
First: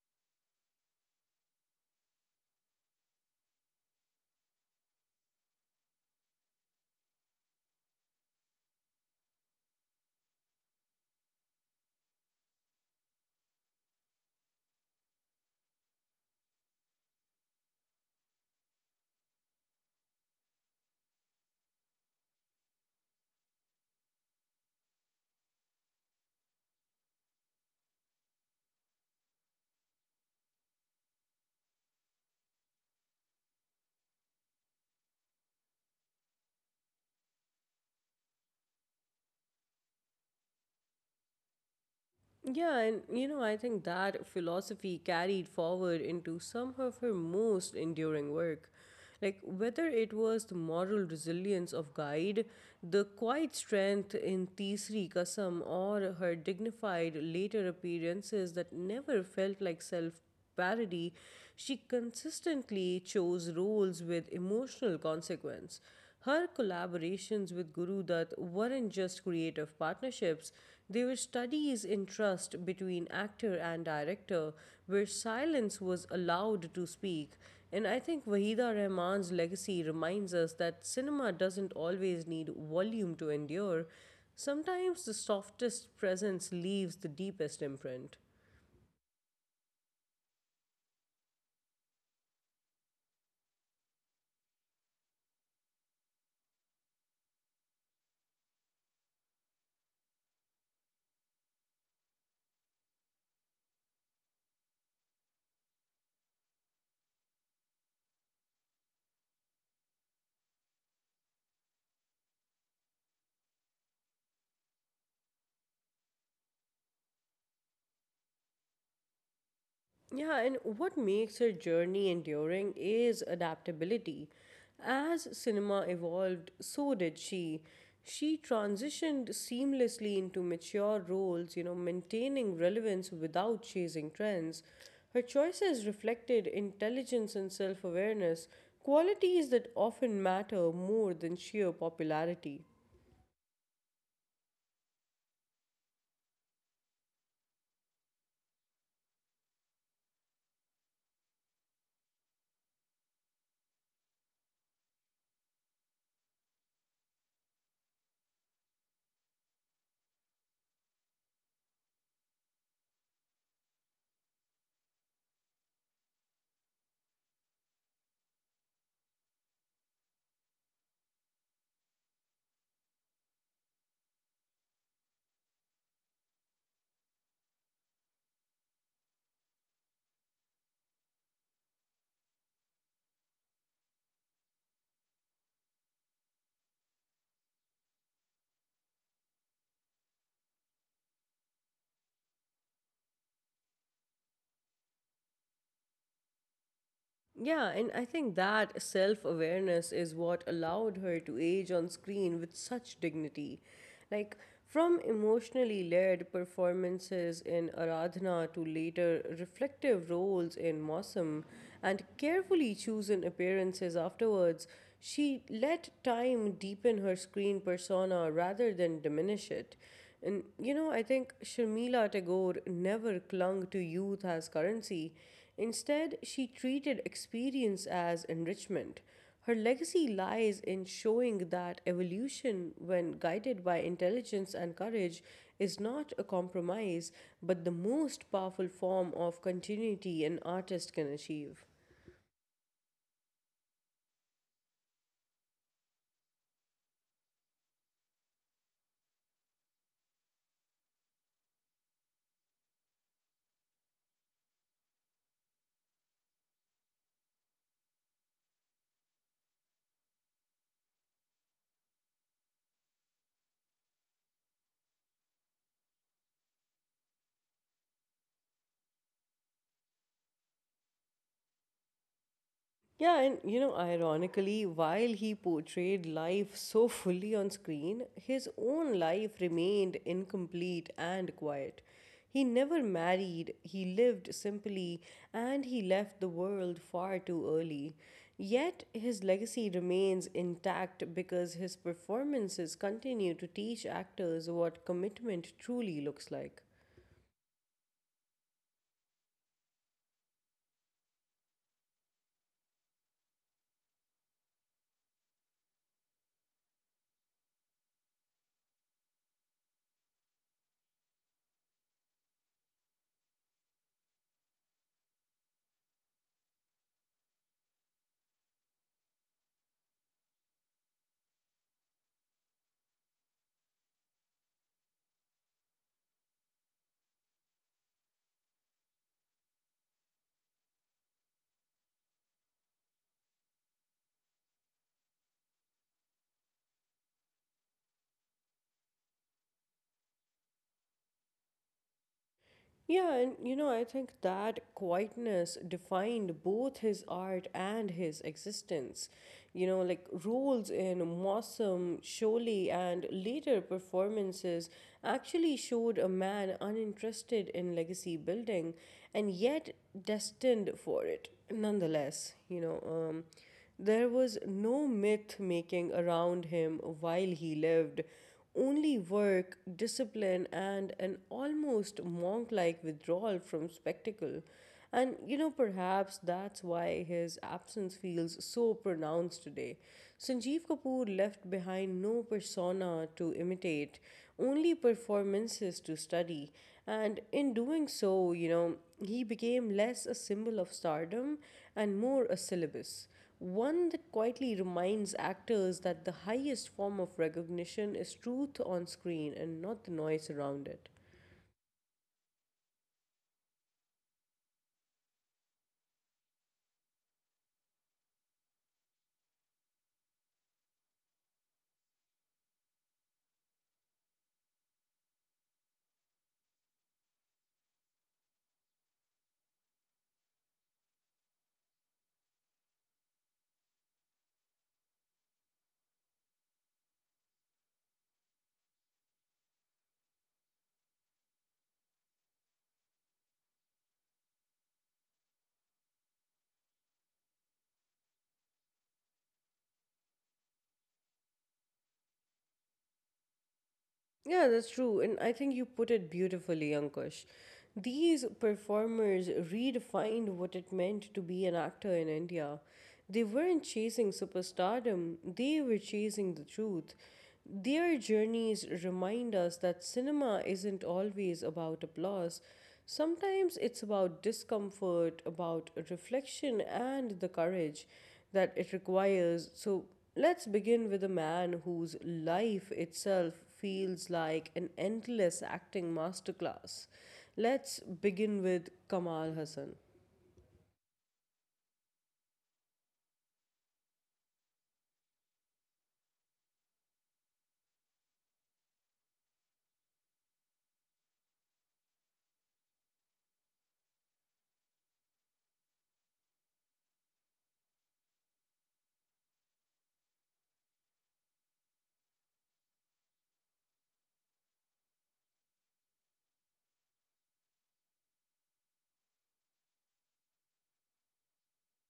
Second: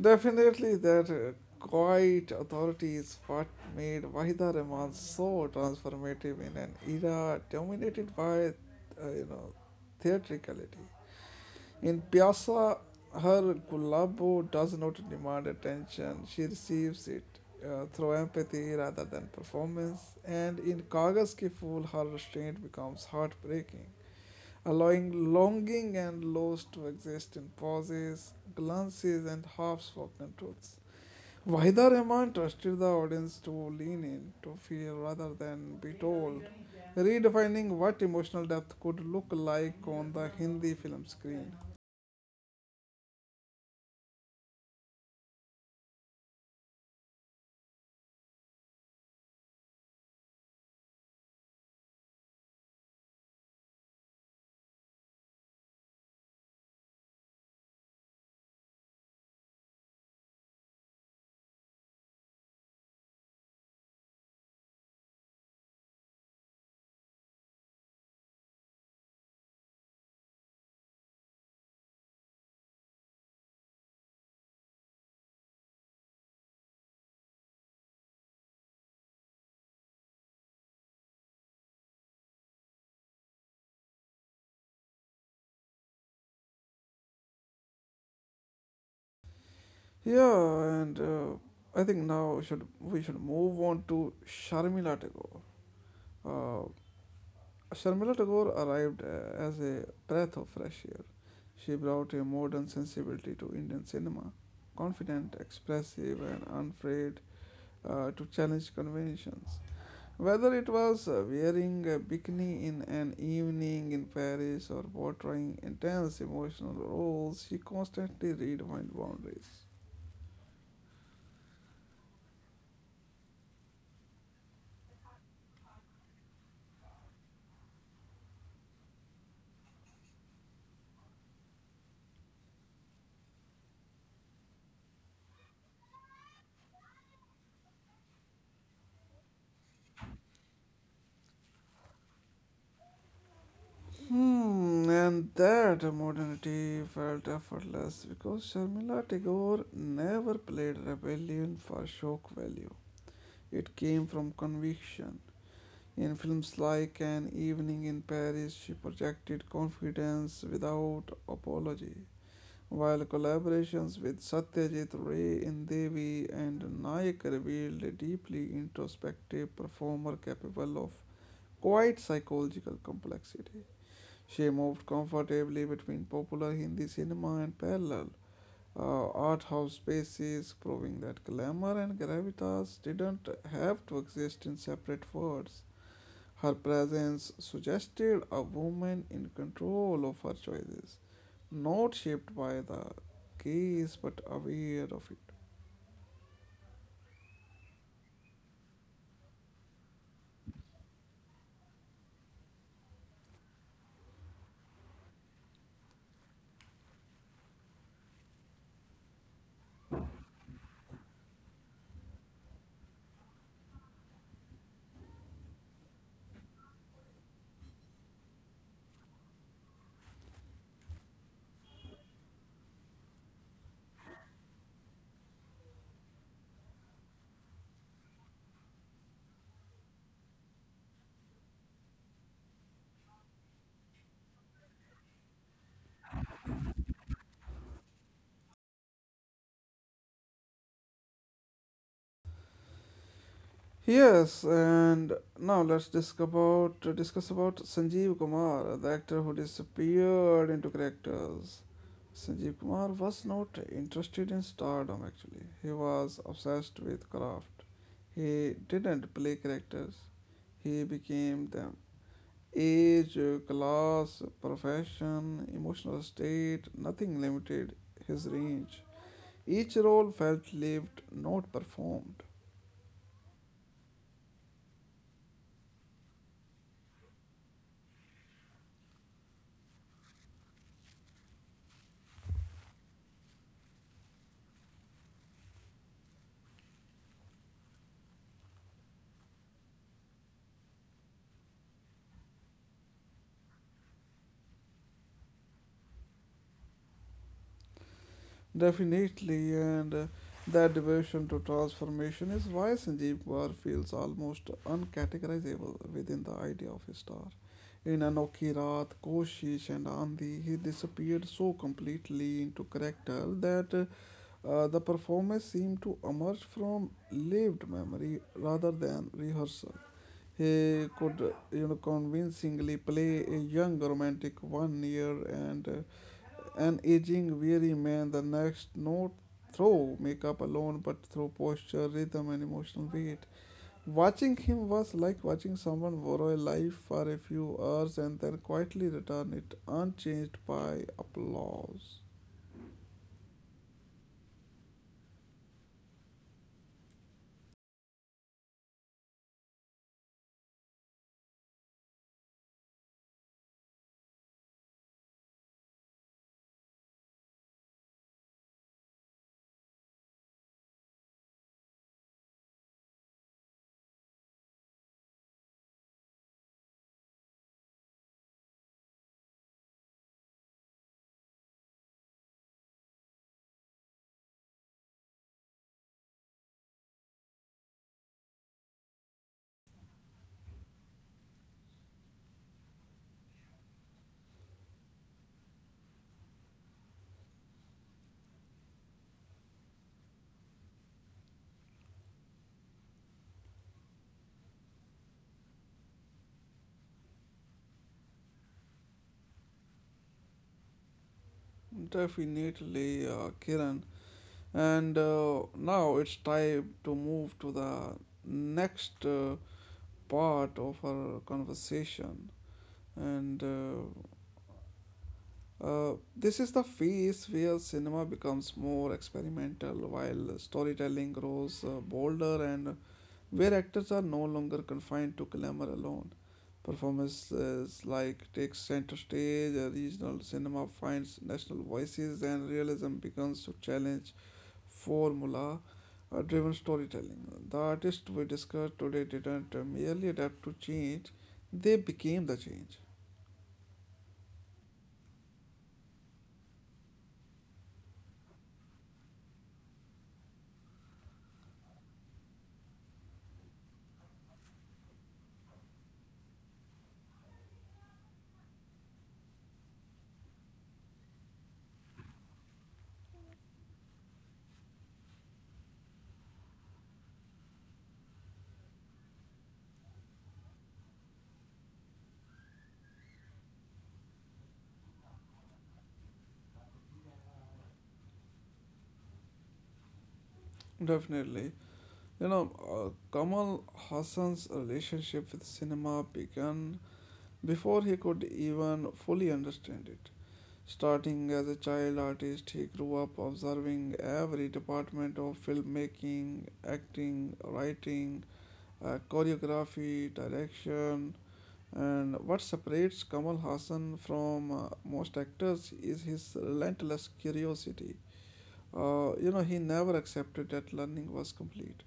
[SPEAKER 1] Definitely, that quiet authority is what made Wahida Rehman so transformative in an era dominated by, theatricality. In Pyasa, her Gulabo does not demand attention, she receives it through empathy rather than performance. And in Kagas Ki Fool, her restraint becomes heartbreaking, allowing longing and loss to exist in pauses, glances, and half spoken truths. Wahida Rahman trusted the audience to lean in, to feel rather than be told, redefining what emotional depth could look like on the Hindi film screen.
[SPEAKER 2] Yeah, and you know, I think that philosophy carried forward into some of her most enduring work. Like, whether it was the moral resilience of Guide, the quiet strength in Tisri Kasam, or her dignified later appearances that never felt like self parody, she consistently chose roles with emotional consequence. Her collaborations with Guru Dutt weren't just creative partnerships, they were studies in trust between actor and director, where silence was allowed to speak. And I think Wahida Rahman's legacy reminds us that cinema doesn't always need volume to endure. Sometimes the softest presence leaves the deepest imprint.
[SPEAKER 1] Yeah, and I think now should move on to Sharmila Tagore. Uh, Sharmila Tagore arrived as a breath of fresh air. She brought a modern sensibility to Indian cinema, confident, expressive, and unafraid to challenge conventions. Whether it was wearing a bikini in an evening in Paris or portraying intense emotional roles, she constantly redefined boundaries.
[SPEAKER 2] Yeah, and what makes her journey enduring is adaptability. As cinema evolved, so did she. She transitioned seamlessly into mature roles, you know, maintaining relevance without chasing trends. Her choices reflected intelligence and self awareness, qualities that often matter more than sheer popularity.
[SPEAKER 1] Hmm, and that modernity felt effortless because Sharmila Tagore never played rebellion for shock value. It came from conviction. In films like An Evening in Paris, she projected confidence without apology, while collaborations with Satyajit Ray in Devi and Nayak revealed a deeply introspective performer capable of quite psychological complexity. She moved comfortably between popular Hindi cinema and parallel art house spaces, proving that glamour and gravitas didn't have to exist in separate worlds. Her presence suggested a woman in control of her choices, not shaped by the gaze but aware of it.
[SPEAKER 2] Yeah, and I think that self awareness is what allowed her to age on screen with such dignity. Like, from emotionally led performances in Aradhana to later reflective roles in Mossam and carefully chosen appearances afterwards, she let time deepen her screen persona rather than diminish it. And you know, I think Sharmila Tagore never clung to youth as currency. Instead, she treated experience as enrichment. Her legacy lies in showing that evolution, when guided by intelligence and courage, is not a compromise, but the most powerful form of continuity an artist can achieve.
[SPEAKER 1] Yes, and now let's discuss about Sanjeev Kumar, the actor who disappeared into characters. Sanjeev Kumar was not interested in stardom actually. He was obsessed with craft. He didn't play characters. He became them. Age, class, profession, emotional state, nothing limited his range. Each role felt lived, not performed.
[SPEAKER 2] Yeah, and you know, ironically, while he portrayed life so fully on screen, his own life remained incomplete and quiet. He never married, he lived simply, and he left the world far too early. Yet his legacy remains intact because his performances continue to teach actors what commitment truly looks like.
[SPEAKER 1] Definitely, and that devotion to transformation is why Sanjeev Kaur feels almost uncategorizable within the idea of a star. In Anokhi Raat, Koshish, and Andi, he disappeared so completely into character that the performance seemed to emerge from lived memory rather than rehearsal. He could, convincingly play a young romantic one year and an aging, weary man, the next not through makeup alone, but through posture, rhythm, and emotional beat. Watching him was like watching someone borrow a life for a few hours and then quietly return it unchanged by applause.
[SPEAKER 2] Yeah, and you know, I think that quietness defined both his art and his existence. You know, like roles in Mossum, Sholay, and later performances actually showed a man uninterested in legacy building and yet destined for it nonetheless. Um, there was no myth making around him while he lived, only work, discipline, and an almost monk like withdrawal from spectacle. And you know, perhaps that's why his absence feels so pronounced today. Sanjeev Kapoor left behind no persona to imitate, only performances to study. And in doing so, you know, he became less a symbol of stardom and more a syllabus. One that quietly reminds actors that the highest form of recognition is truth on screen and not the noise around it.
[SPEAKER 1] Definitely, Kiran. And now it's time to move to the next part of our conversation. And This is the phase where cinema becomes more experimental, while storytelling grows bolder, and where actors are no longer confined to glamour alone. Performances like takes center stage, regional cinema finds national voices, and realism begins to challenge formula driven storytelling. The artists we discussed today didn't merely adapt to change, they became the change.
[SPEAKER 2] Yeah, that's true. And I think you put it beautifully, Ankush. These performers redefined what it meant to be an actor in India. They weren't chasing superstardom, they were chasing the truth. Their journeys remind us that cinema isn't always about applause. Sometimes it's about discomfort, about reflection, and the courage that it requires. So let's begin with a man whose life itself feels like an endless acting masterclass. Let's begin with Kamal Hassan.
[SPEAKER 1] Definitely. You know, uh, Kamal Hassan's relationship with cinema began before he could even fully understand it. Starting as a child artist, he grew up observing every department of filmmaking, acting, writing, choreography, direction. And what separates Kamal Hassan from most actors is his relentless curiosity. He never accepted that learning was complete.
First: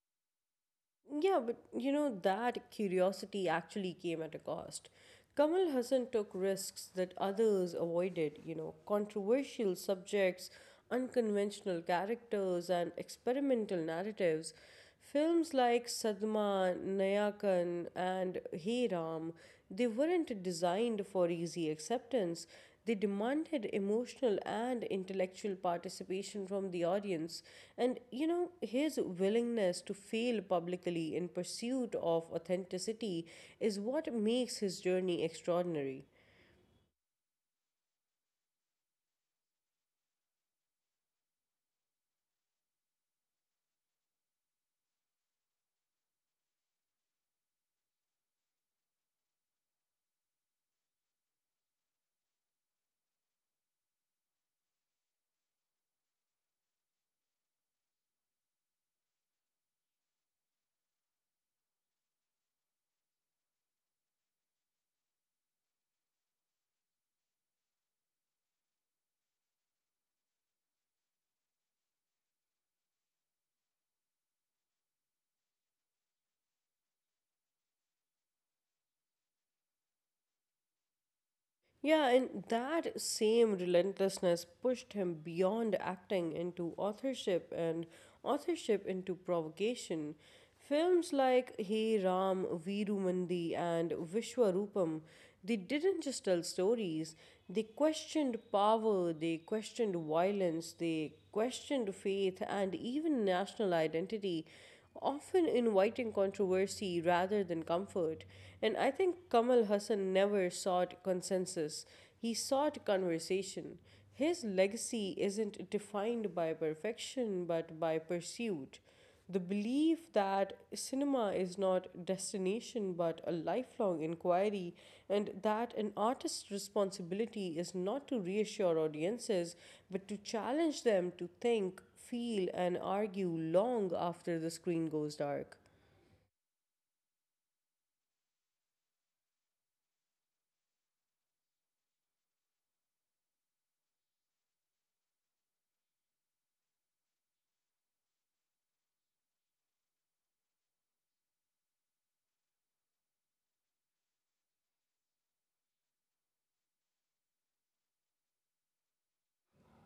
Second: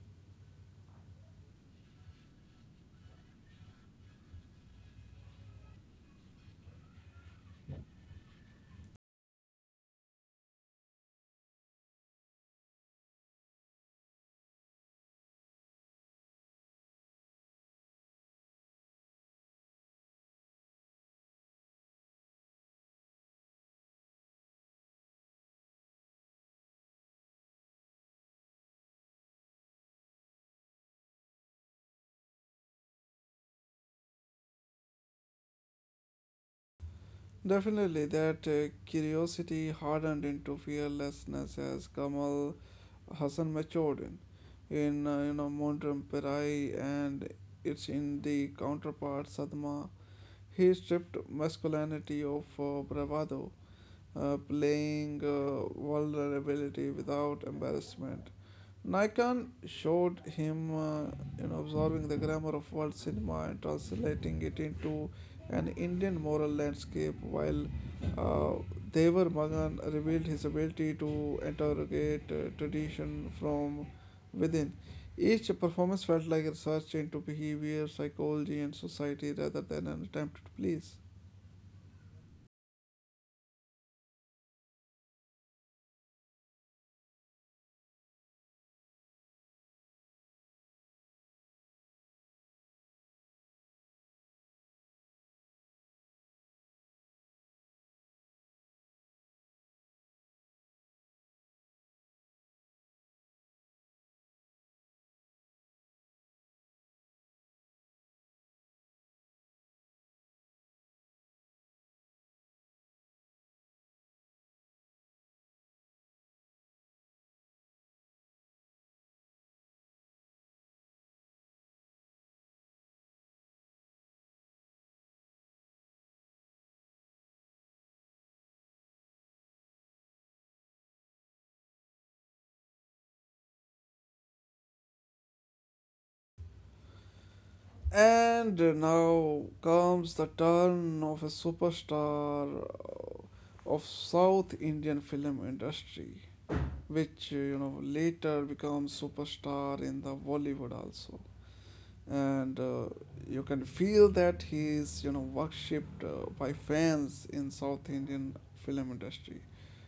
[SPEAKER 2] Yeah, but you know, that curiosity actually came at a cost. Kamal Hassan took risks that others avoided, you know, controversial subjects, unconventional characters, and experimental narratives. Films like Sadma, Nayakan, and Hey Ram, they weren't designed for easy acceptance. They demanded emotional and intellectual participation from the audience, and you know, his willingness to fail publicly in pursuit of authenticity is what makes his journey extraordinary.
[SPEAKER 1] Definitely, that curiosity hardened into fearlessness as Kamal Hassan matured in, in Mondram Pirai and it's in the counterpart Sadma. He stripped masculinity of bravado, playing vulnerability without embarrassment. Nikon showed him, absorbing the grammar of world cinema and translating it into an Indian moral landscape, while uh, Devar Magan revealed his ability to interrogate tradition from within. Each performance felt like a research into behavior, psychology, and society rather than an attempt to please.
[SPEAKER 2] Yeah, and that same relentlessness pushed him beyond acting into authorship and authorship into provocation. Films like Hey Ram, Veeru Mandi, and Vishwarupam, they didn't just tell stories, they questioned power, they questioned violence, they questioned faith, and even national identity, often inviting controversy rather than comfort. And I think Kamal Hassan never sought consensus, he sought conversation. His legacy isn't defined by perfection but by pursuit. The belief that cinema is not destination but a lifelong inquiry, and that an artist's responsibility is not to reassure audiences but to challenge them to think, feel, and argue long after the screen goes dark.
[SPEAKER 1] And now comes the turn of a superstar of South Indian film industry, which later becomes superstar in the Bollywood also. And you can feel that he is you know worshipped by fans in South Indian film industry.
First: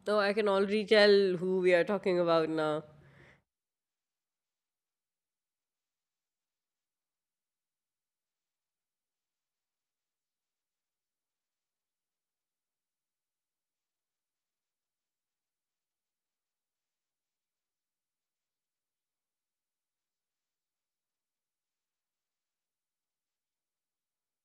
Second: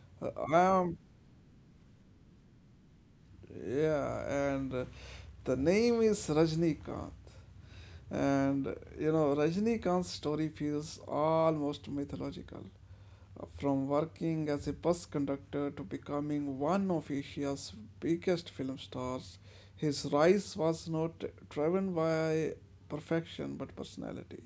[SPEAKER 2] No, I can
[SPEAKER 1] I
[SPEAKER 2] already
[SPEAKER 1] am
[SPEAKER 2] tell who we are talking about now.
[SPEAKER 1] Yeah, and the name is Rajnikant. And you know, Rajnikant's story feels almost mythological. From working as a bus conductor to becoming one of Asia's biggest film stars, his rise was not driven by perfection but personality.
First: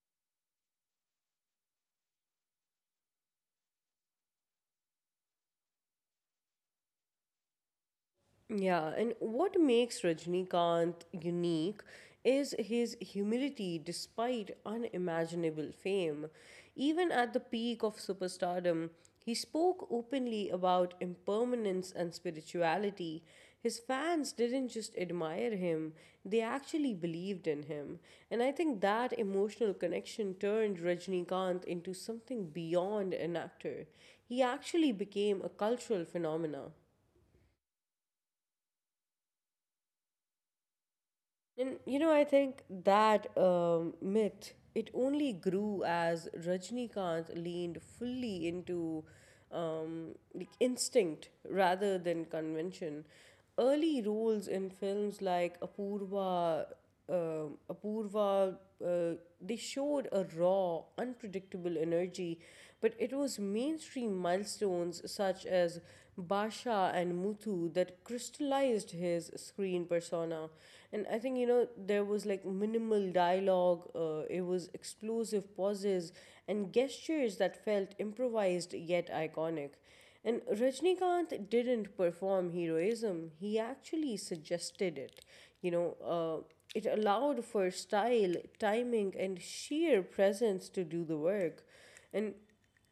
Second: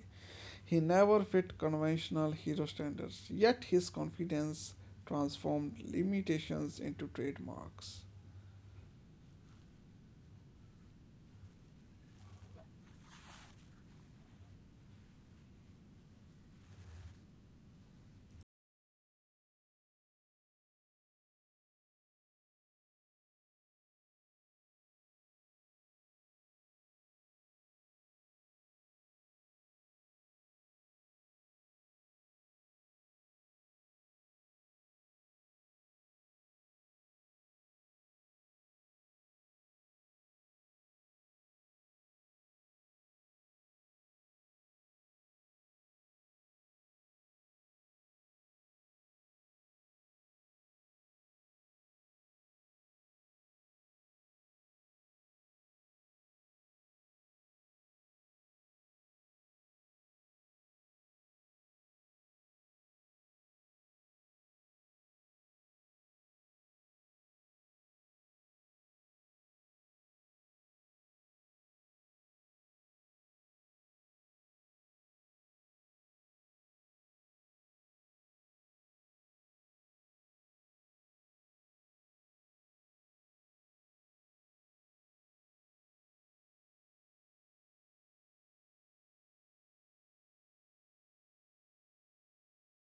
[SPEAKER 1] He never fit conventional hero standards, yet his confidence transformed limitations into trademarks.
[SPEAKER 2] Yeah, and what makes Rajnikant unique is his humility despite unimaginable fame. Even at the peak of superstardom, he spoke openly about impermanence and spirituality. His fans didn't just admire him, they actually believed in him. And I think that emotional connection turned Rajnikant into something beyond an actor. He actually became a cultural phenomena. And you know, I think that myth, it only grew as Rajnikant leaned fully into like instinct rather than convention. Early roles in films like Apurva, uh, they showed a raw, unpredictable energy, but it was mainstream milestones such as Basha and Muthu that crystallized his screen persona. And I think, you know, there was like minimal dialogue, it was explosive pauses and gestures that felt improvised yet iconic. And Rajnikant didn't perform heroism, he actually suggested it. You know, uh, it allowed for style, timing, and sheer presence to do the work. And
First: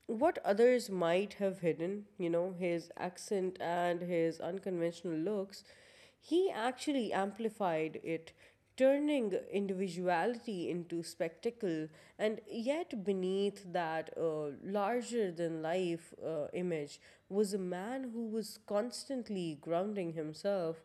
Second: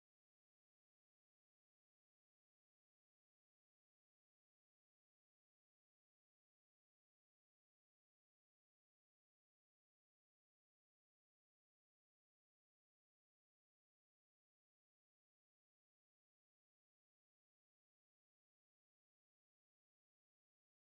[SPEAKER 2] what others might have hidden, you know, his accent and his unconventional looks, he actually amplified it, turning individuality into spectacle, and yet beneath that larger than life image was a man who was constantly grounding himself,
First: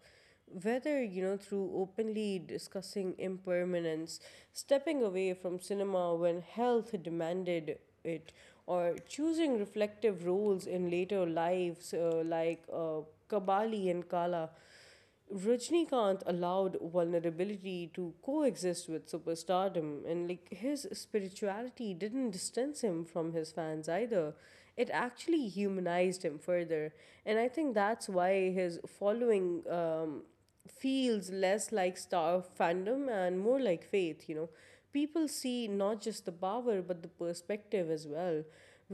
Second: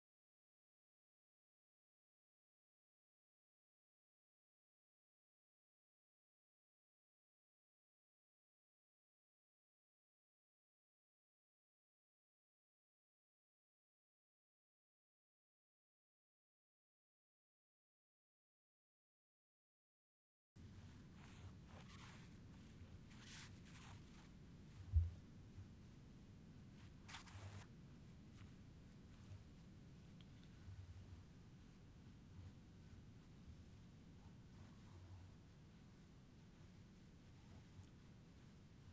[SPEAKER 2] whether you know through openly discussing impermanence, stepping away from cinema when health demanded it, or choosing reflective roles in later lives, kabali and kala. Rajnikant allowed vulnerability to coexist with superstardom, and like his spirituality didn't distance him from his fans either. It actually humanized him further, and I think that's why his following feels less like star fandom and more like faith, you know. People see not just the power but the perspective as well.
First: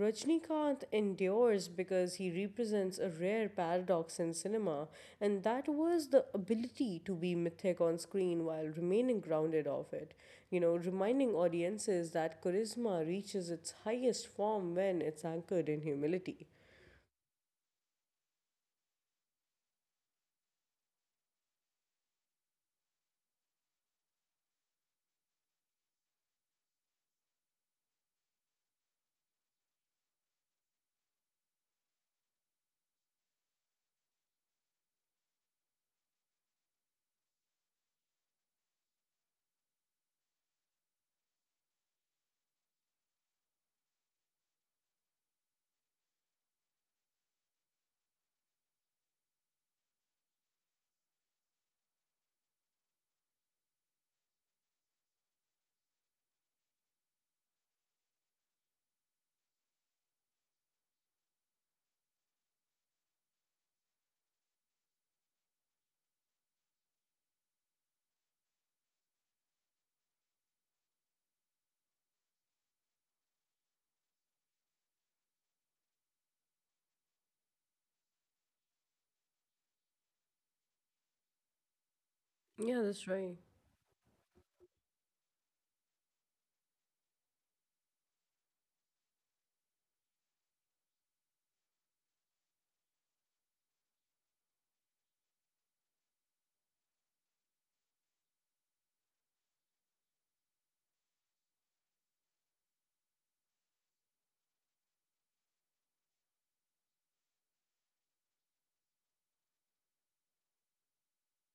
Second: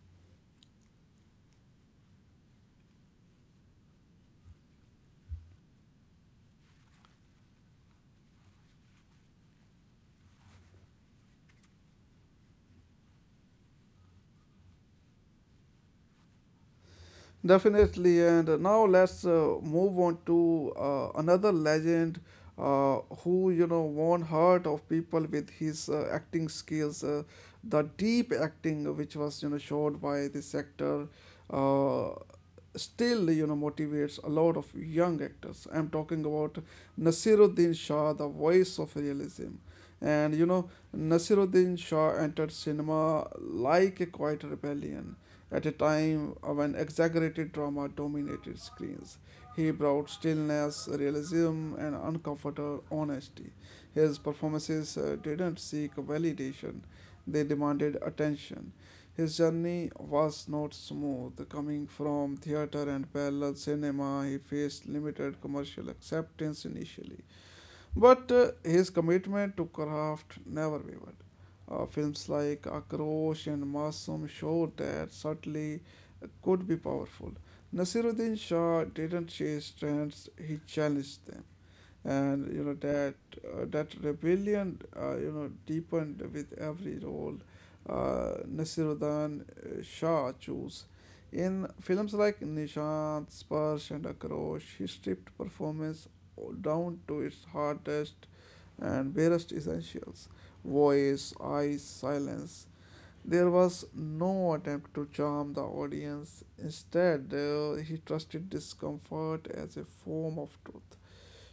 [SPEAKER 2] Rajnikant endures because he represents a rare paradox in cinema, and that was the ability to be mythic on screen while remaining grounded off it, you know, reminding audiences that charisma reaches its highest form when it's anchored in humility.
[SPEAKER 1] Definitely, and now let's move on to another legend who you know won heart of people with his acting skills, the deep acting which was you know showed by this actor. Uh, Still you know motivates a lot of young actors. I'm talking about Nasiruddin Shah, the voice of realism. And you know, Nasiruddin Shah entered cinema like a quiet rebellion. At a time when exaggerated drama dominated screens, he brought stillness, realism, and uncomfortable honesty. His performances didn't seek validation, they demanded attention. His journey was not smooth. Coming from theater and parallel cinema, he faced limited commercial acceptance initially. But his commitment to craft never wavered. Films like Akrosh and Masoom showed that subtly could be powerful. Nasiruddin Shah didn't chase trends, he challenged them, and you know
[SPEAKER 2] Yeah, that's
[SPEAKER 1] that
[SPEAKER 2] right.
[SPEAKER 1] that rebellion deepened with every role Nasiruddin Shah chose. In films like Nishant, Sparsh, and Akrosh, he stripped performance down to its hardest and barest essentials, voice, eyes, silence. There was no attempt to charm the audience. Instead, he trusted discomfort as a form of truth.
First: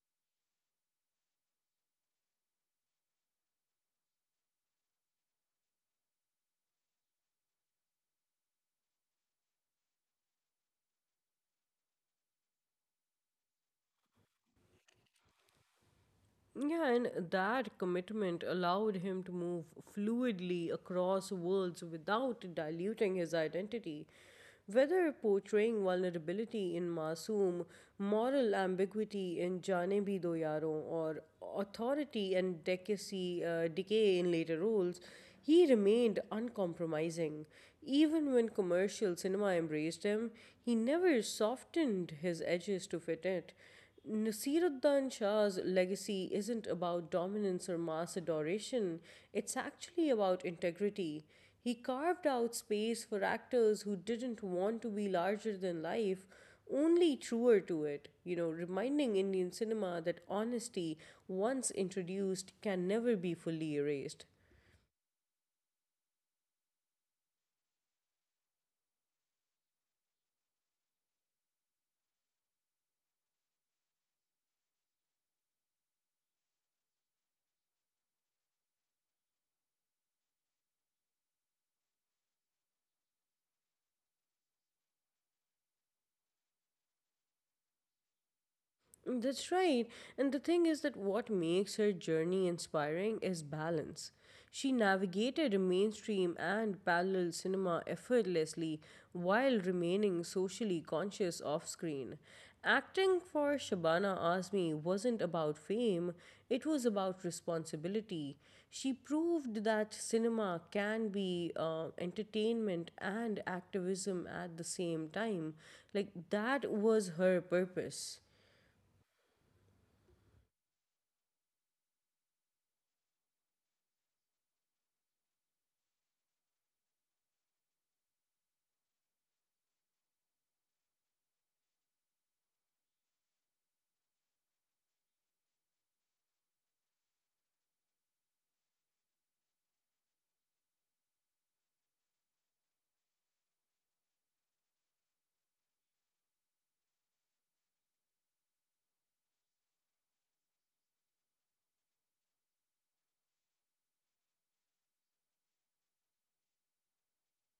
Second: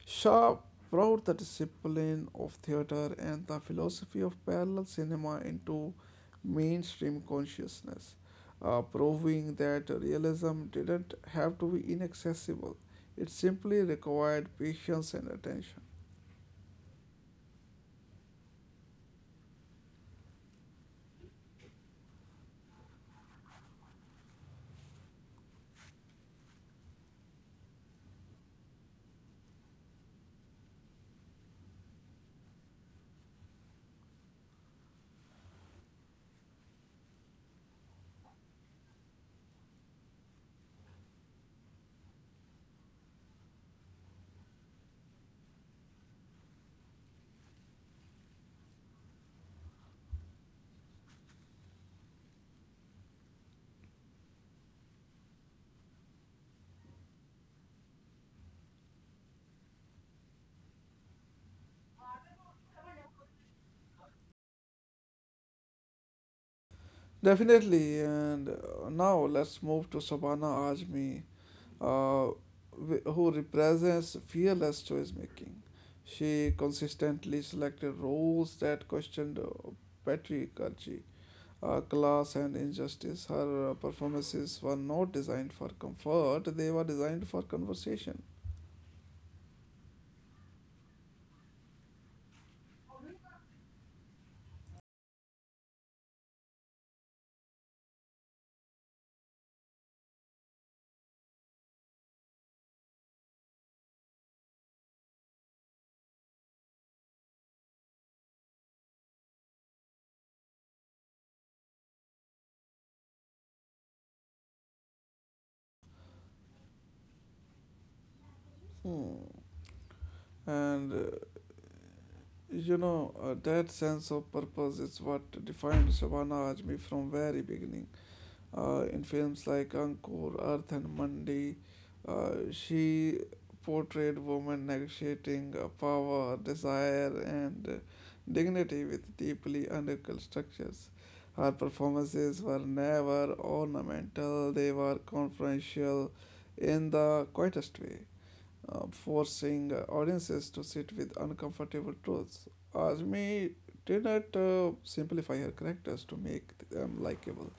[SPEAKER 1] Shaw brought the discipline of theater and the philosophy of parallel cinema into mainstream consciousness, proving that realism didn't have to be inaccessible. It simply required patience and attention.
[SPEAKER 2] Yeah, and that commitment allowed him to move fluidly across worlds without diluting his identity. Whether portraying vulnerability in Masoom, moral ambiguity in Jaane Bhi Do Yaron, or authority and decay in later roles, he remained uncompromising. Even when commercial cinema embraced him, he never softened his edges to fit it. Nasiruddin Shah's legacy isn't about dominance or mass adoration, it's actually about integrity. He carved out space for actors who didn't want to be larger than life, only truer to it, you know, reminding Indian cinema that honesty, once introduced, can never be fully erased.
[SPEAKER 1] Definitely, and now let's move to Sabana Azmi, uh, who represents fearless choice making. She consistently selected roles that questioned patriarchy, class, and injustice. Her performances were not designed for comfort, they were designed for conversation.
[SPEAKER 2] That's right. And the thing is that what makes her journey inspiring is balance. She navigated mainstream and parallel cinema effortlessly while remaining socially conscious off screen. Acting for Shabana Azmi wasn't about fame, it was about responsibility. She proved that cinema can be entertainment and activism at the same time. Like, that was her purpose.
[SPEAKER 1] Hmm. And that sense of purpose is what defined Shabana Azmi from very beginning. In films like Ankur, Earth, and Mandi, she portrayed women negotiating power, desire, and dignity with deeply undercut structures. Her performances were never ornamental, they were confidential in the quietest way, forcing audiences to sit with uncomfortable truths. Azmi did not simplify her characters to make them likable.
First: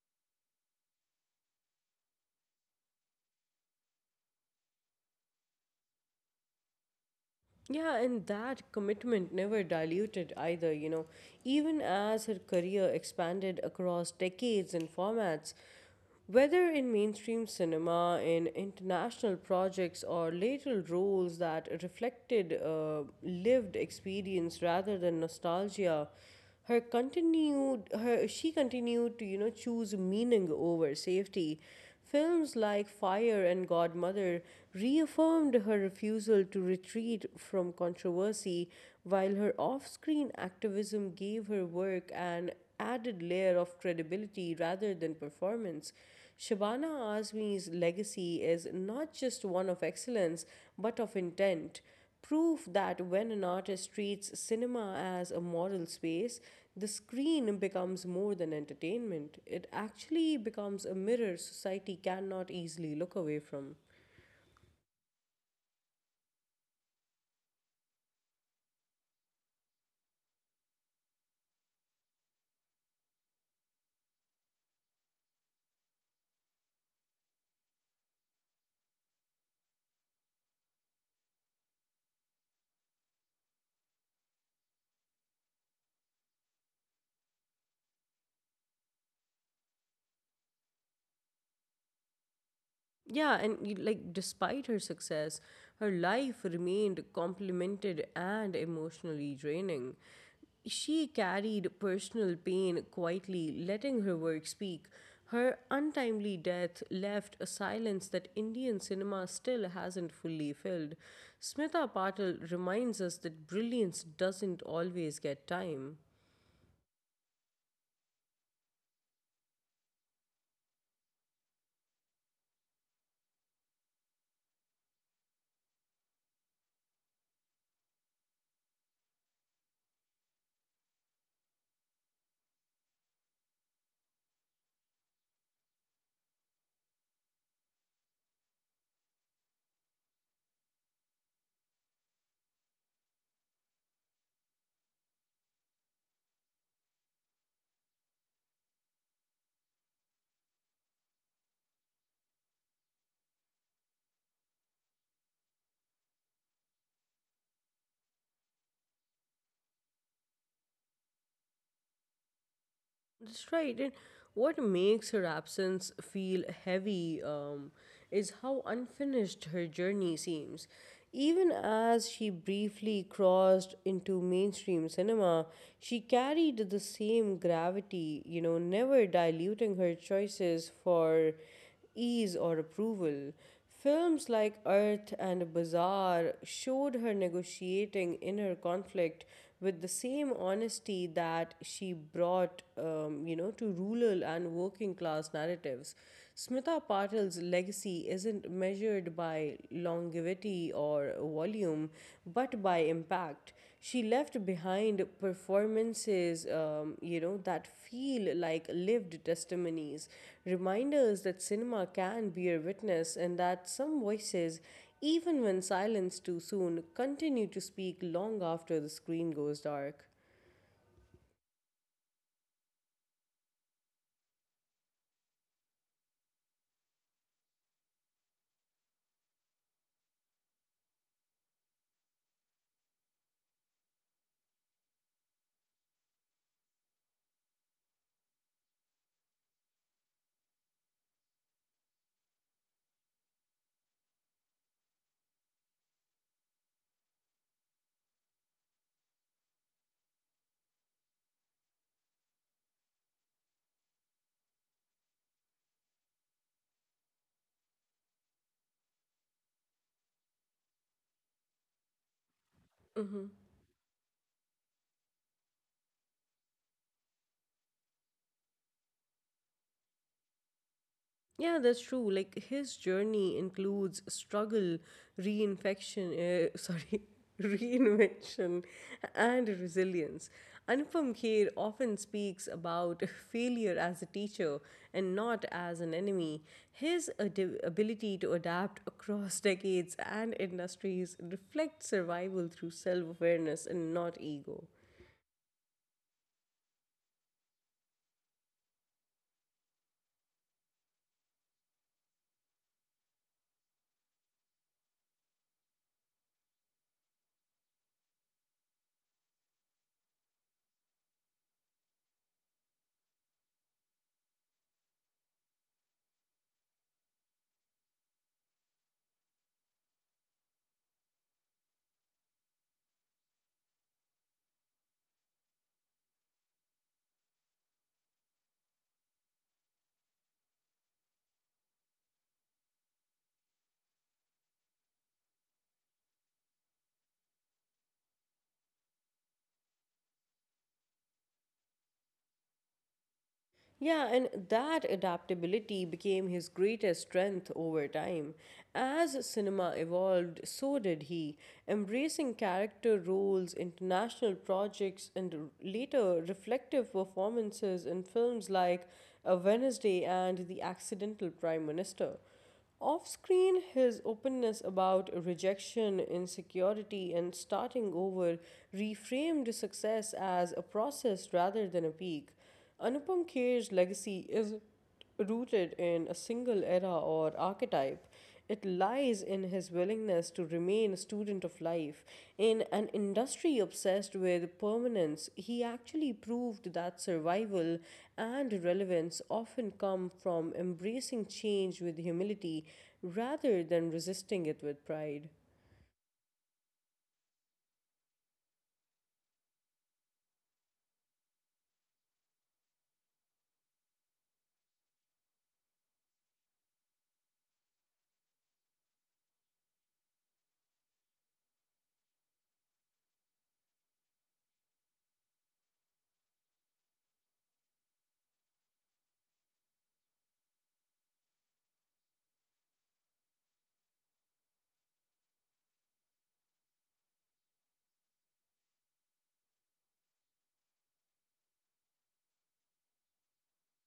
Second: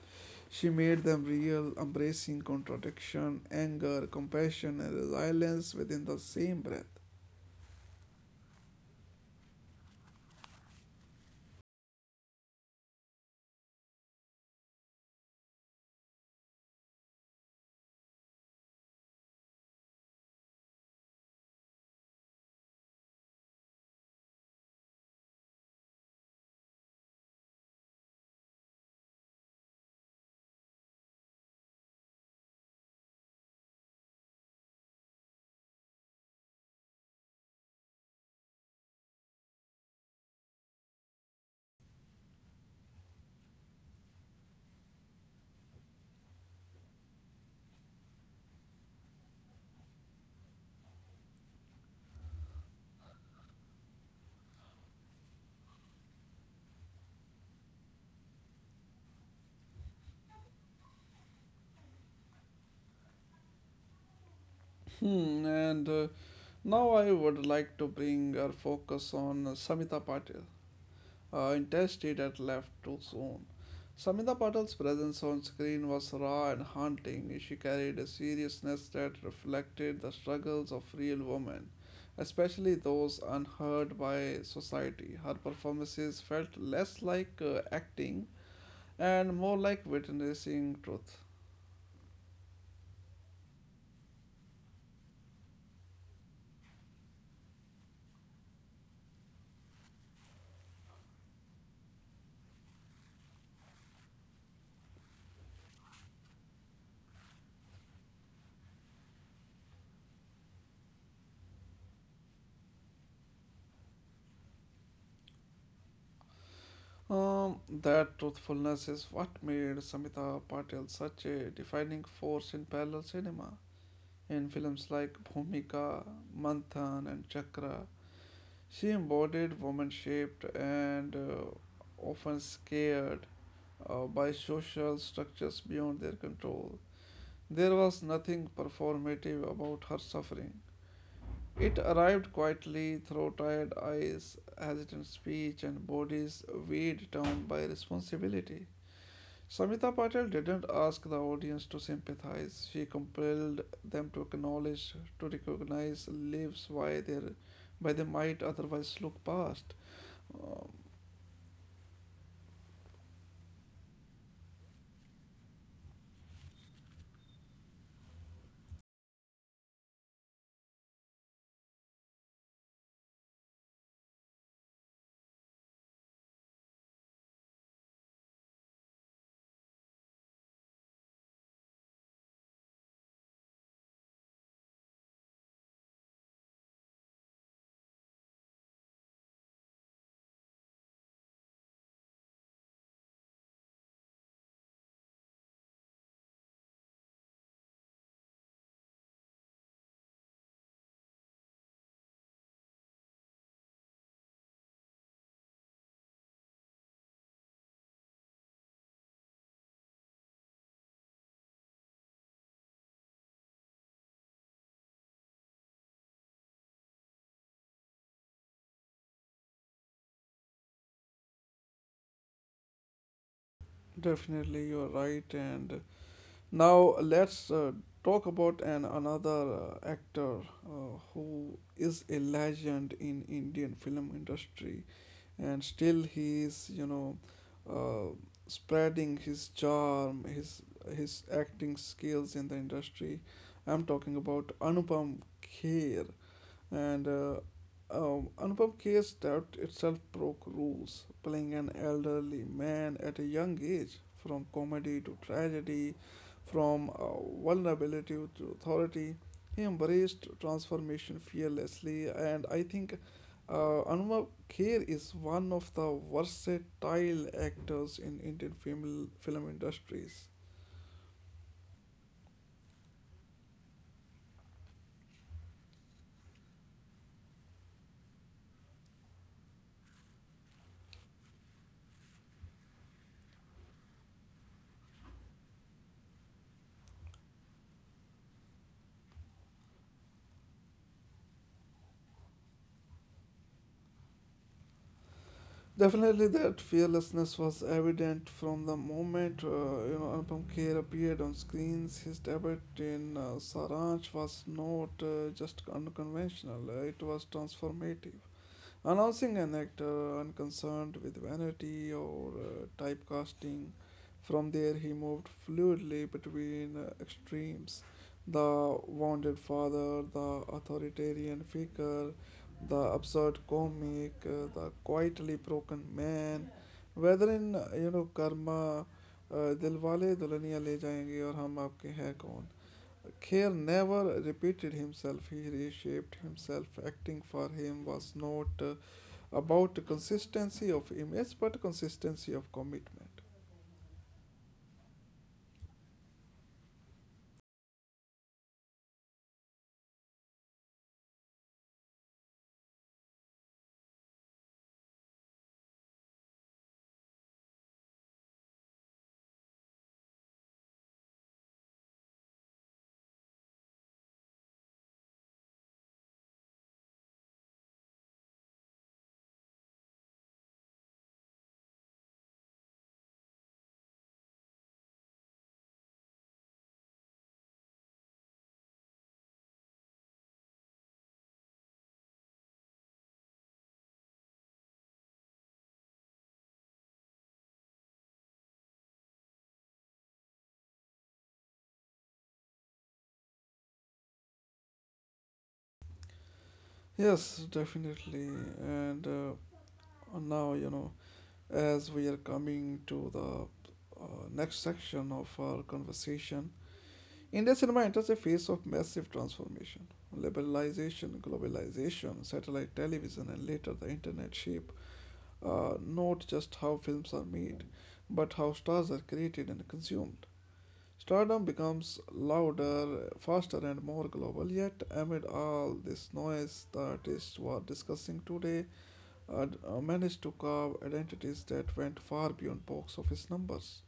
[SPEAKER 1] She made them real, embracing contradiction, anger, compassion, and resilience within the same breath.
[SPEAKER 2] Yeah, and that commitment never diluted either, you know. Even as her career expanded across decades and formats, whether in mainstream cinema, in international projects, or later roles that reflected lived experience rather than nostalgia, her continued her she continued to choose meaning over safety. Films like Fire and Godmother reaffirmed her refusal to retreat from controversy, while her off-screen activism gave her work an added layer of credibility rather than performance. Shabana Azmi's legacy is not just one of excellence but of intent, proof that when an artist treats cinema as a moral space, the screen becomes more than entertainment. It actually becomes a mirror society cannot easily look away from.
[SPEAKER 1] Hmm, and now I would like to bring our focus on Samita Patil, intested at left too soon. Samita Patil's presence on screen was raw and haunting. She carried a seriousness that reflected the struggles of real women, especially those unheard by society. Her performances felt less like acting and more like witnessing truth.
[SPEAKER 2] Yeah, and like despite her success, her life remained complemented and emotionally draining. She carried personal pain quietly, letting her work speak. Her untimely death left a silence that Indian cinema still hasn't fully filled. Smita Patil reminds us that brilliance doesn't always get time.
[SPEAKER 1] That truthfulness is what made Samita Patel such a defining force in parallel cinema. In films like Bhumika, Manthan, and Chakra, she embodied woman shaped and often scared by social structures beyond their control. There was nothing performative about her suffering. It arrived quietly, through tired eyes, hesitant speech, and bodies weighed down by responsibility. Samita Patel didn't ask the audience to sympathize. She compelled them to acknowledge, to recognize lives why they by they might otherwise look past. Um,
[SPEAKER 2] That's right. And what makes her absence feel heavy is how unfinished her journey seems. Even as she briefly crossed into mainstream cinema, she carried the same gravity, you know, never diluting her choices for ease or approval. Films like Earth and Bazaar showed her negotiating inner conflict with the same honesty that she brought, to rural and working class narratives. Smita Patil's legacy isn't measured by longevity or volume, but by impact. She left behind performances, that feel like lived testimonies, reminders that cinema can bear witness and that some voices, even when silenced too soon, continue to speak long after the screen goes dark.
[SPEAKER 1] Definitely, you're right. And now let's talk about an another actor who is a legend in Indian film industry. And still he is uh, spreading his charm his acting skills in the industry. I'm talking about Anupam Kher. And Anupam Kher's doubt itself broke rules, playing an elderly man at a young age, from comedy to tragedy, from vulnerability to authority. He embraced transformation fearlessly, and I think Anupam Kher is one of the versatile actors in Indian film industries.
[SPEAKER 2] Yeah, that's true. Like his journey includes struggle, <laughs> sorry, reinvention, and resilience. Anupam Kher often speaks about <laughs> failure as a teacher and not as an enemy. His ability to adapt across <laughs> decades and industries reflects survival through self awareness and not ego.
[SPEAKER 1] Definitely, that fearlessness was evident from the moment you know, Anupam Kher appeared on screens. His debut in Saranch was not just unconventional; it was transformative. Announcing an actor unconcerned with vanity or typecasting, from there he moved fluidly between extremes, the wounded father, the authoritarian figure, the absurd comic, the quietly broken man. Whether in you know, Karma, uh, Dilwale Dulhaniya Le Jayenge or Hum Aapke Hai Kaun, Kher never repeated himself. He reshaped himself. Acting for him was not about the consistency of image but consistency of commitment.
[SPEAKER 2] Yeah, and that adaptability became his greatest strength over time. As cinema evolved, so did he, embracing character roles, international projects, and later reflective performances in films like A Wednesday and The Accidental Prime Minister. Off screen, his openness about rejection, insecurity, and starting over reframed success as a process rather than a peak. Anupam Kher's legacy is rooted in a single era or archetype. It lies in his willingness to remain a student of life. In an industry obsessed with permanence, he actually proved that survival and relevance often come from embracing change with humility rather than resisting it with pride.
[SPEAKER 1] Yes, definitely, and now you know, as we are coming to the next section of our conversation, Indian cinema enters a phase of massive transformation. Liberalization, globalization, satellite television, and later the internet shape not just how films are made, but how stars are created and consumed. Stardom becomes louder, faster, and more global. Yet, amid all this noise, the artists we are discussing today managed to carve identities that went far beyond box office numbers.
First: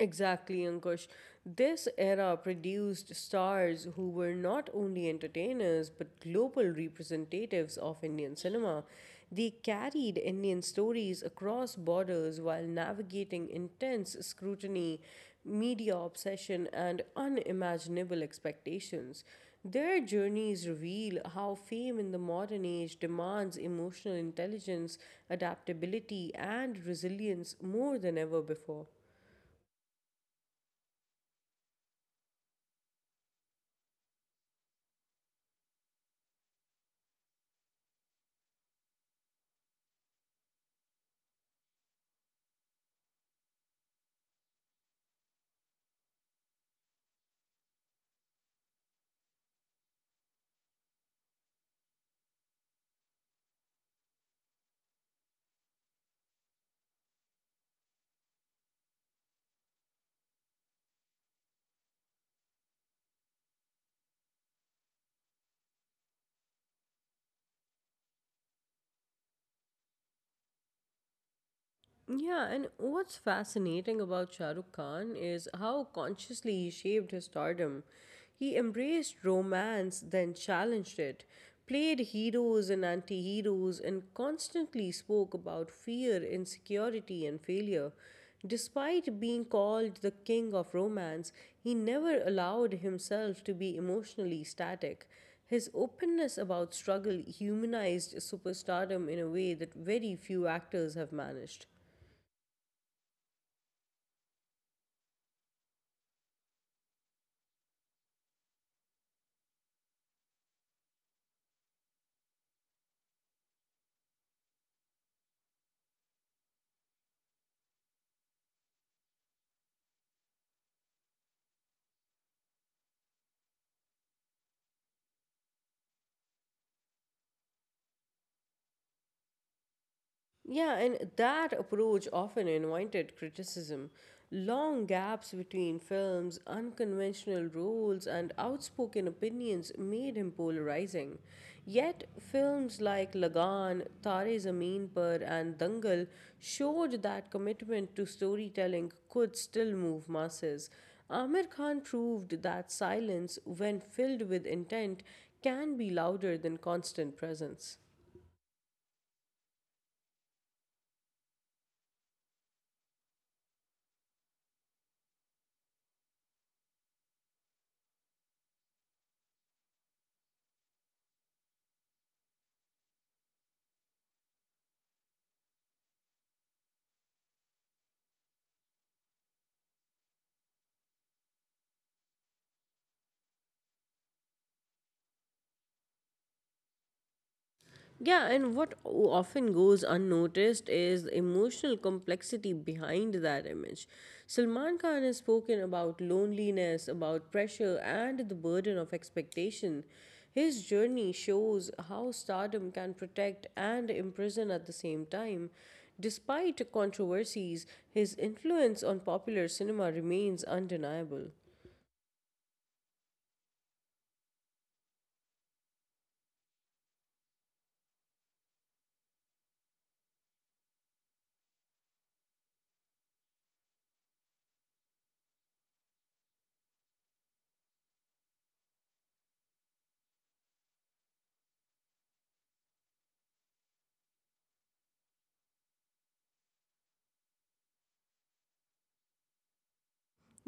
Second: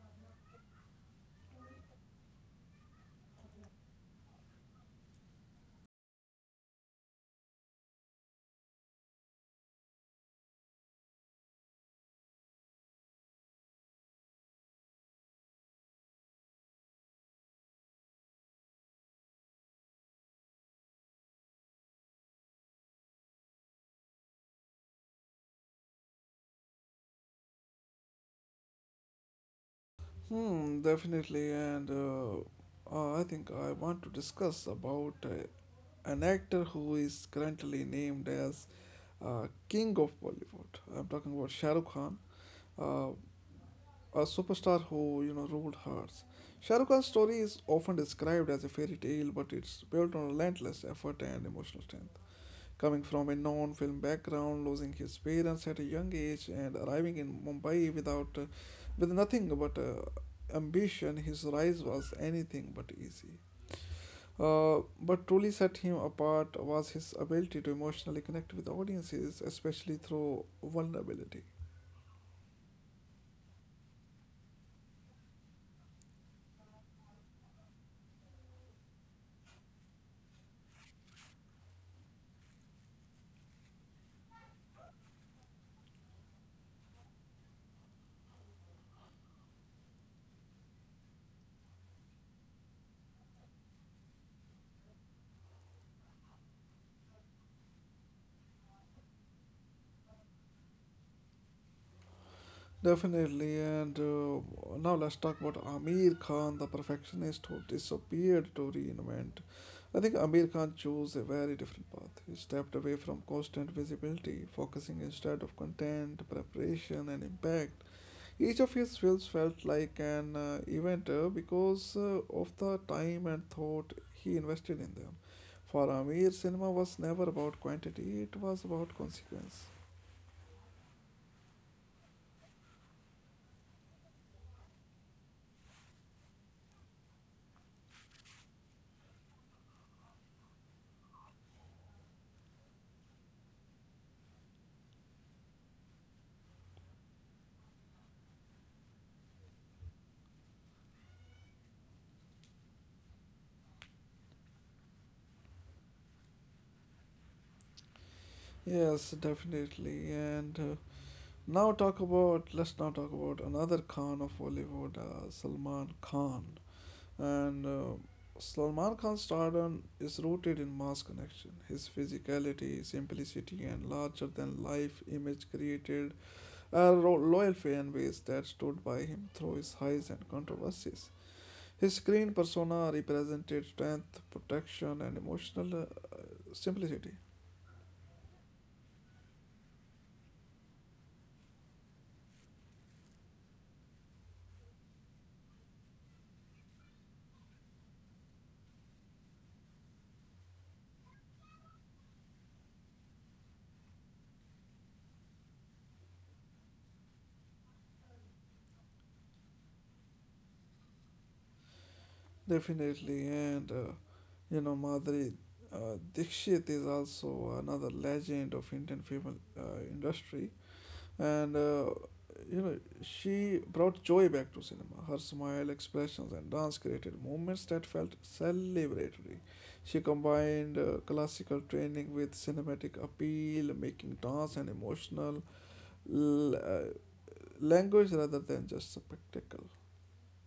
[SPEAKER 2] Exactly, Ankush. This era produced stars who were not only entertainers but global representatives of Indian cinema. They carried Indian stories across borders while navigating intense scrutiny, media obsession, and unimaginable expectations. Their journeys reveal how fame in the modern age demands emotional intelligence, adaptability, and resilience more than ever before.
[SPEAKER 1] Hmm, definitely, and I think I want to discuss about an actor who is currently named as King of Bollywood. I'm talking about Shah Rukh Khan. Uh, a superstar who, you know, ruled hearts. Shah Rukh Khan's story is often described as a fairy tale, but it's built on relentless effort and emotional strength. Coming from a non-film background, losing his parents at a young age, and arriving in Mumbai with nothing but ambition, his rise was anything but easy. But truly set him apart was his ability to emotionally connect with audiences, especially through vulnerability.
[SPEAKER 2] Yeah, and what's fascinating about Shah Rukh Khan is how consciously he shaped his stardom. He embraced romance, then challenged it, played heroes and anti heroes, and constantly spoke about fear, insecurity, and failure. Despite being called the king of romance, he never allowed himself to be emotionally static. His openness about struggle humanized superstardom in a way that very few actors have managed.
[SPEAKER 1] Definitely, and now let's talk about Amir Khan, the perfectionist who disappeared to reinvent. I think Amir Khan chose a very different path. He stepped away from constant visibility, focusing instead of content, preparation, and impact. Each of his films felt like an event because of the time and thought he invested in them. For Amir, cinema was never about quantity, it was about consequence.
[SPEAKER 2] Yeah, and that approach often invited criticism. Long gaps between films, unconventional roles, and outspoken opinions made him polarizing. Yet, films like Lagan, Tare Zameen Par, and Dangal showed that commitment to storytelling could still move masses. Amir Khan proved that silence, when filled with intent, can be louder than constant presence.
[SPEAKER 1] Yes, definitely, and Now talk about let's now talk about another Khan of Bollywood, Salman Khan. And Salman Khan's stardom is rooted in mass connection. His physicality, simplicity, and larger-than-life image created loyal fan base that stood by him through his highs and controversies. His screen persona represented strength, protection, and emotional simplicity.
[SPEAKER 2] Yeah, and what often goes unnoticed is the emotional complexity behind that image. Salman Khan has spoken about loneliness, about pressure, and the burden of expectation. His journey shows how stardom can protect and imprison at the same time. Despite controversies, his influence on popular cinema remains undeniable.
[SPEAKER 1] Definitely, and you know, Madhuri Dikshit is also another legend of Indian film industry, and you know, she brought joy back to cinema. Her smile, expressions, and dance created moments that felt celebratory. She combined classical training with cinematic appeal, making dance an emotional l- uh, language rather than just spectacle.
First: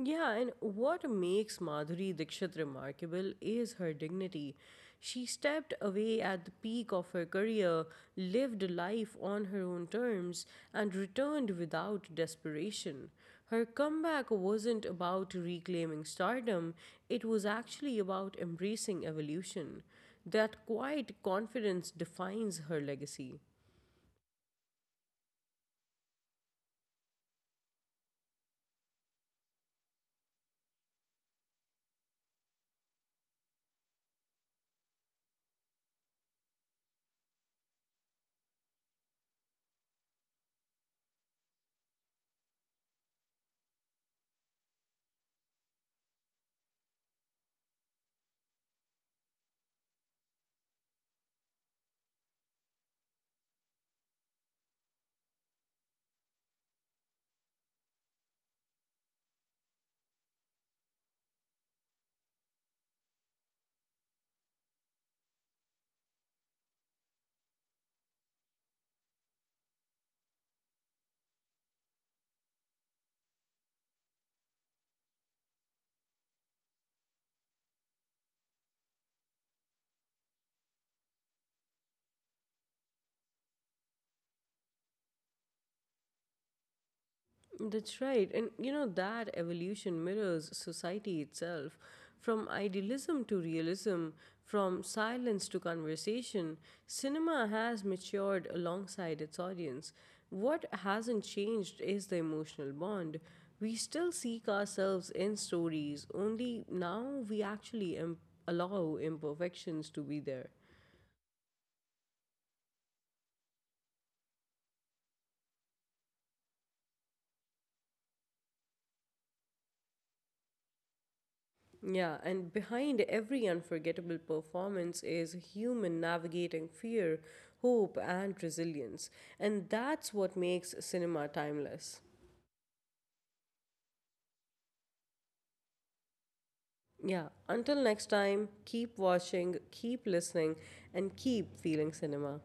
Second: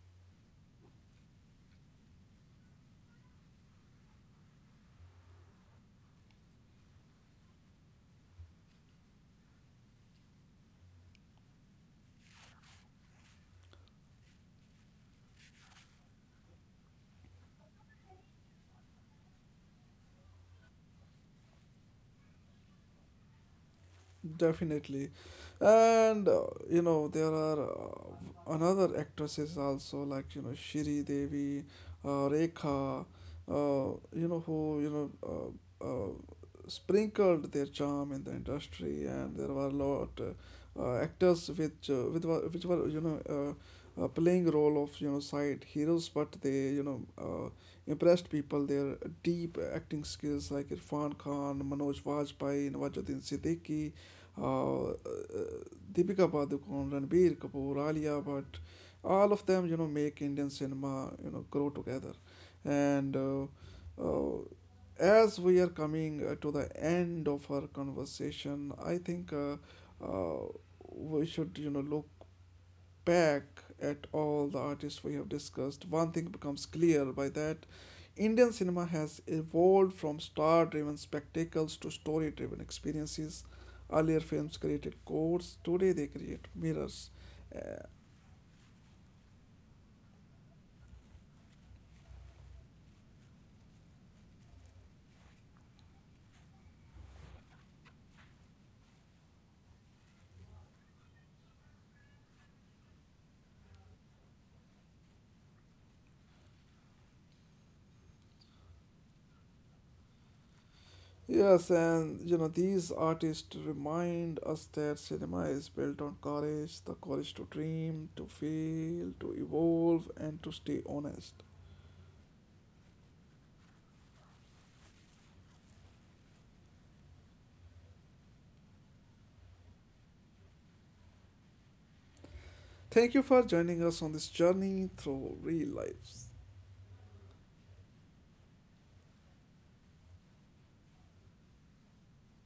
[SPEAKER 2] Yeah, and what makes Madhuri Dixit remarkable is her dignity. She stepped away at the peak of her career, lived life on her own terms, and returned without desperation. Her comeback wasn't about reclaiming stardom, it was actually about embracing evolution. That quiet confidence defines her legacy.
[SPEAKER 1] Definitely. And You know, there are another actresses also like you know, Shri Devi, Rekha, you know, who uh, uh, sprinkled their charm in the industry, and there were a lot actors which were, you know, playing role of, you know, side heroes, but they, impressed people their deep acting skills like Irfan Khan, Manoj Vajpayee, Nawazuddin Siddiqui, uh, Deepika Padukone, Ranbir Kapoor, Alia Bhatt, all of them, you know, make Indian cinema, you know, grow together. And uh, as we are coming to the end of our conversation, I think uh, we should, you know, look back at all the artists we have discussed. One thing becomes clear by that Indian cinema has evolved from star driven spectacles to story driven experiences. Earlier films created codes, today they create mirrors. Uh,
[SPEAKER 2] That's right. And you know, that evolution mirrors society itself. From idealism to realism, from silence to conversation, cinema has matured alongside its audience. What hasn't changed is the emotional bond. We still seek ourselves in stories, only now we actually allow imperfections to be there.
[SPEAKER 1] yes, and you know, these artists remind us that cinema is built on courage, the courage to dream, to fail, to evolve, and to stay honest.
[SPEAKER 2] Yeah, and behind every unforgettable performance is a human navigating fear, hope, and resilience. And that's what makes cinema timeless.
[SPEAKER 1] Thank you for joining us on this journey through real lives.
[SPEAKER 2] Yeah, until next time, keep watching, keep listening, and keep feeling cinema.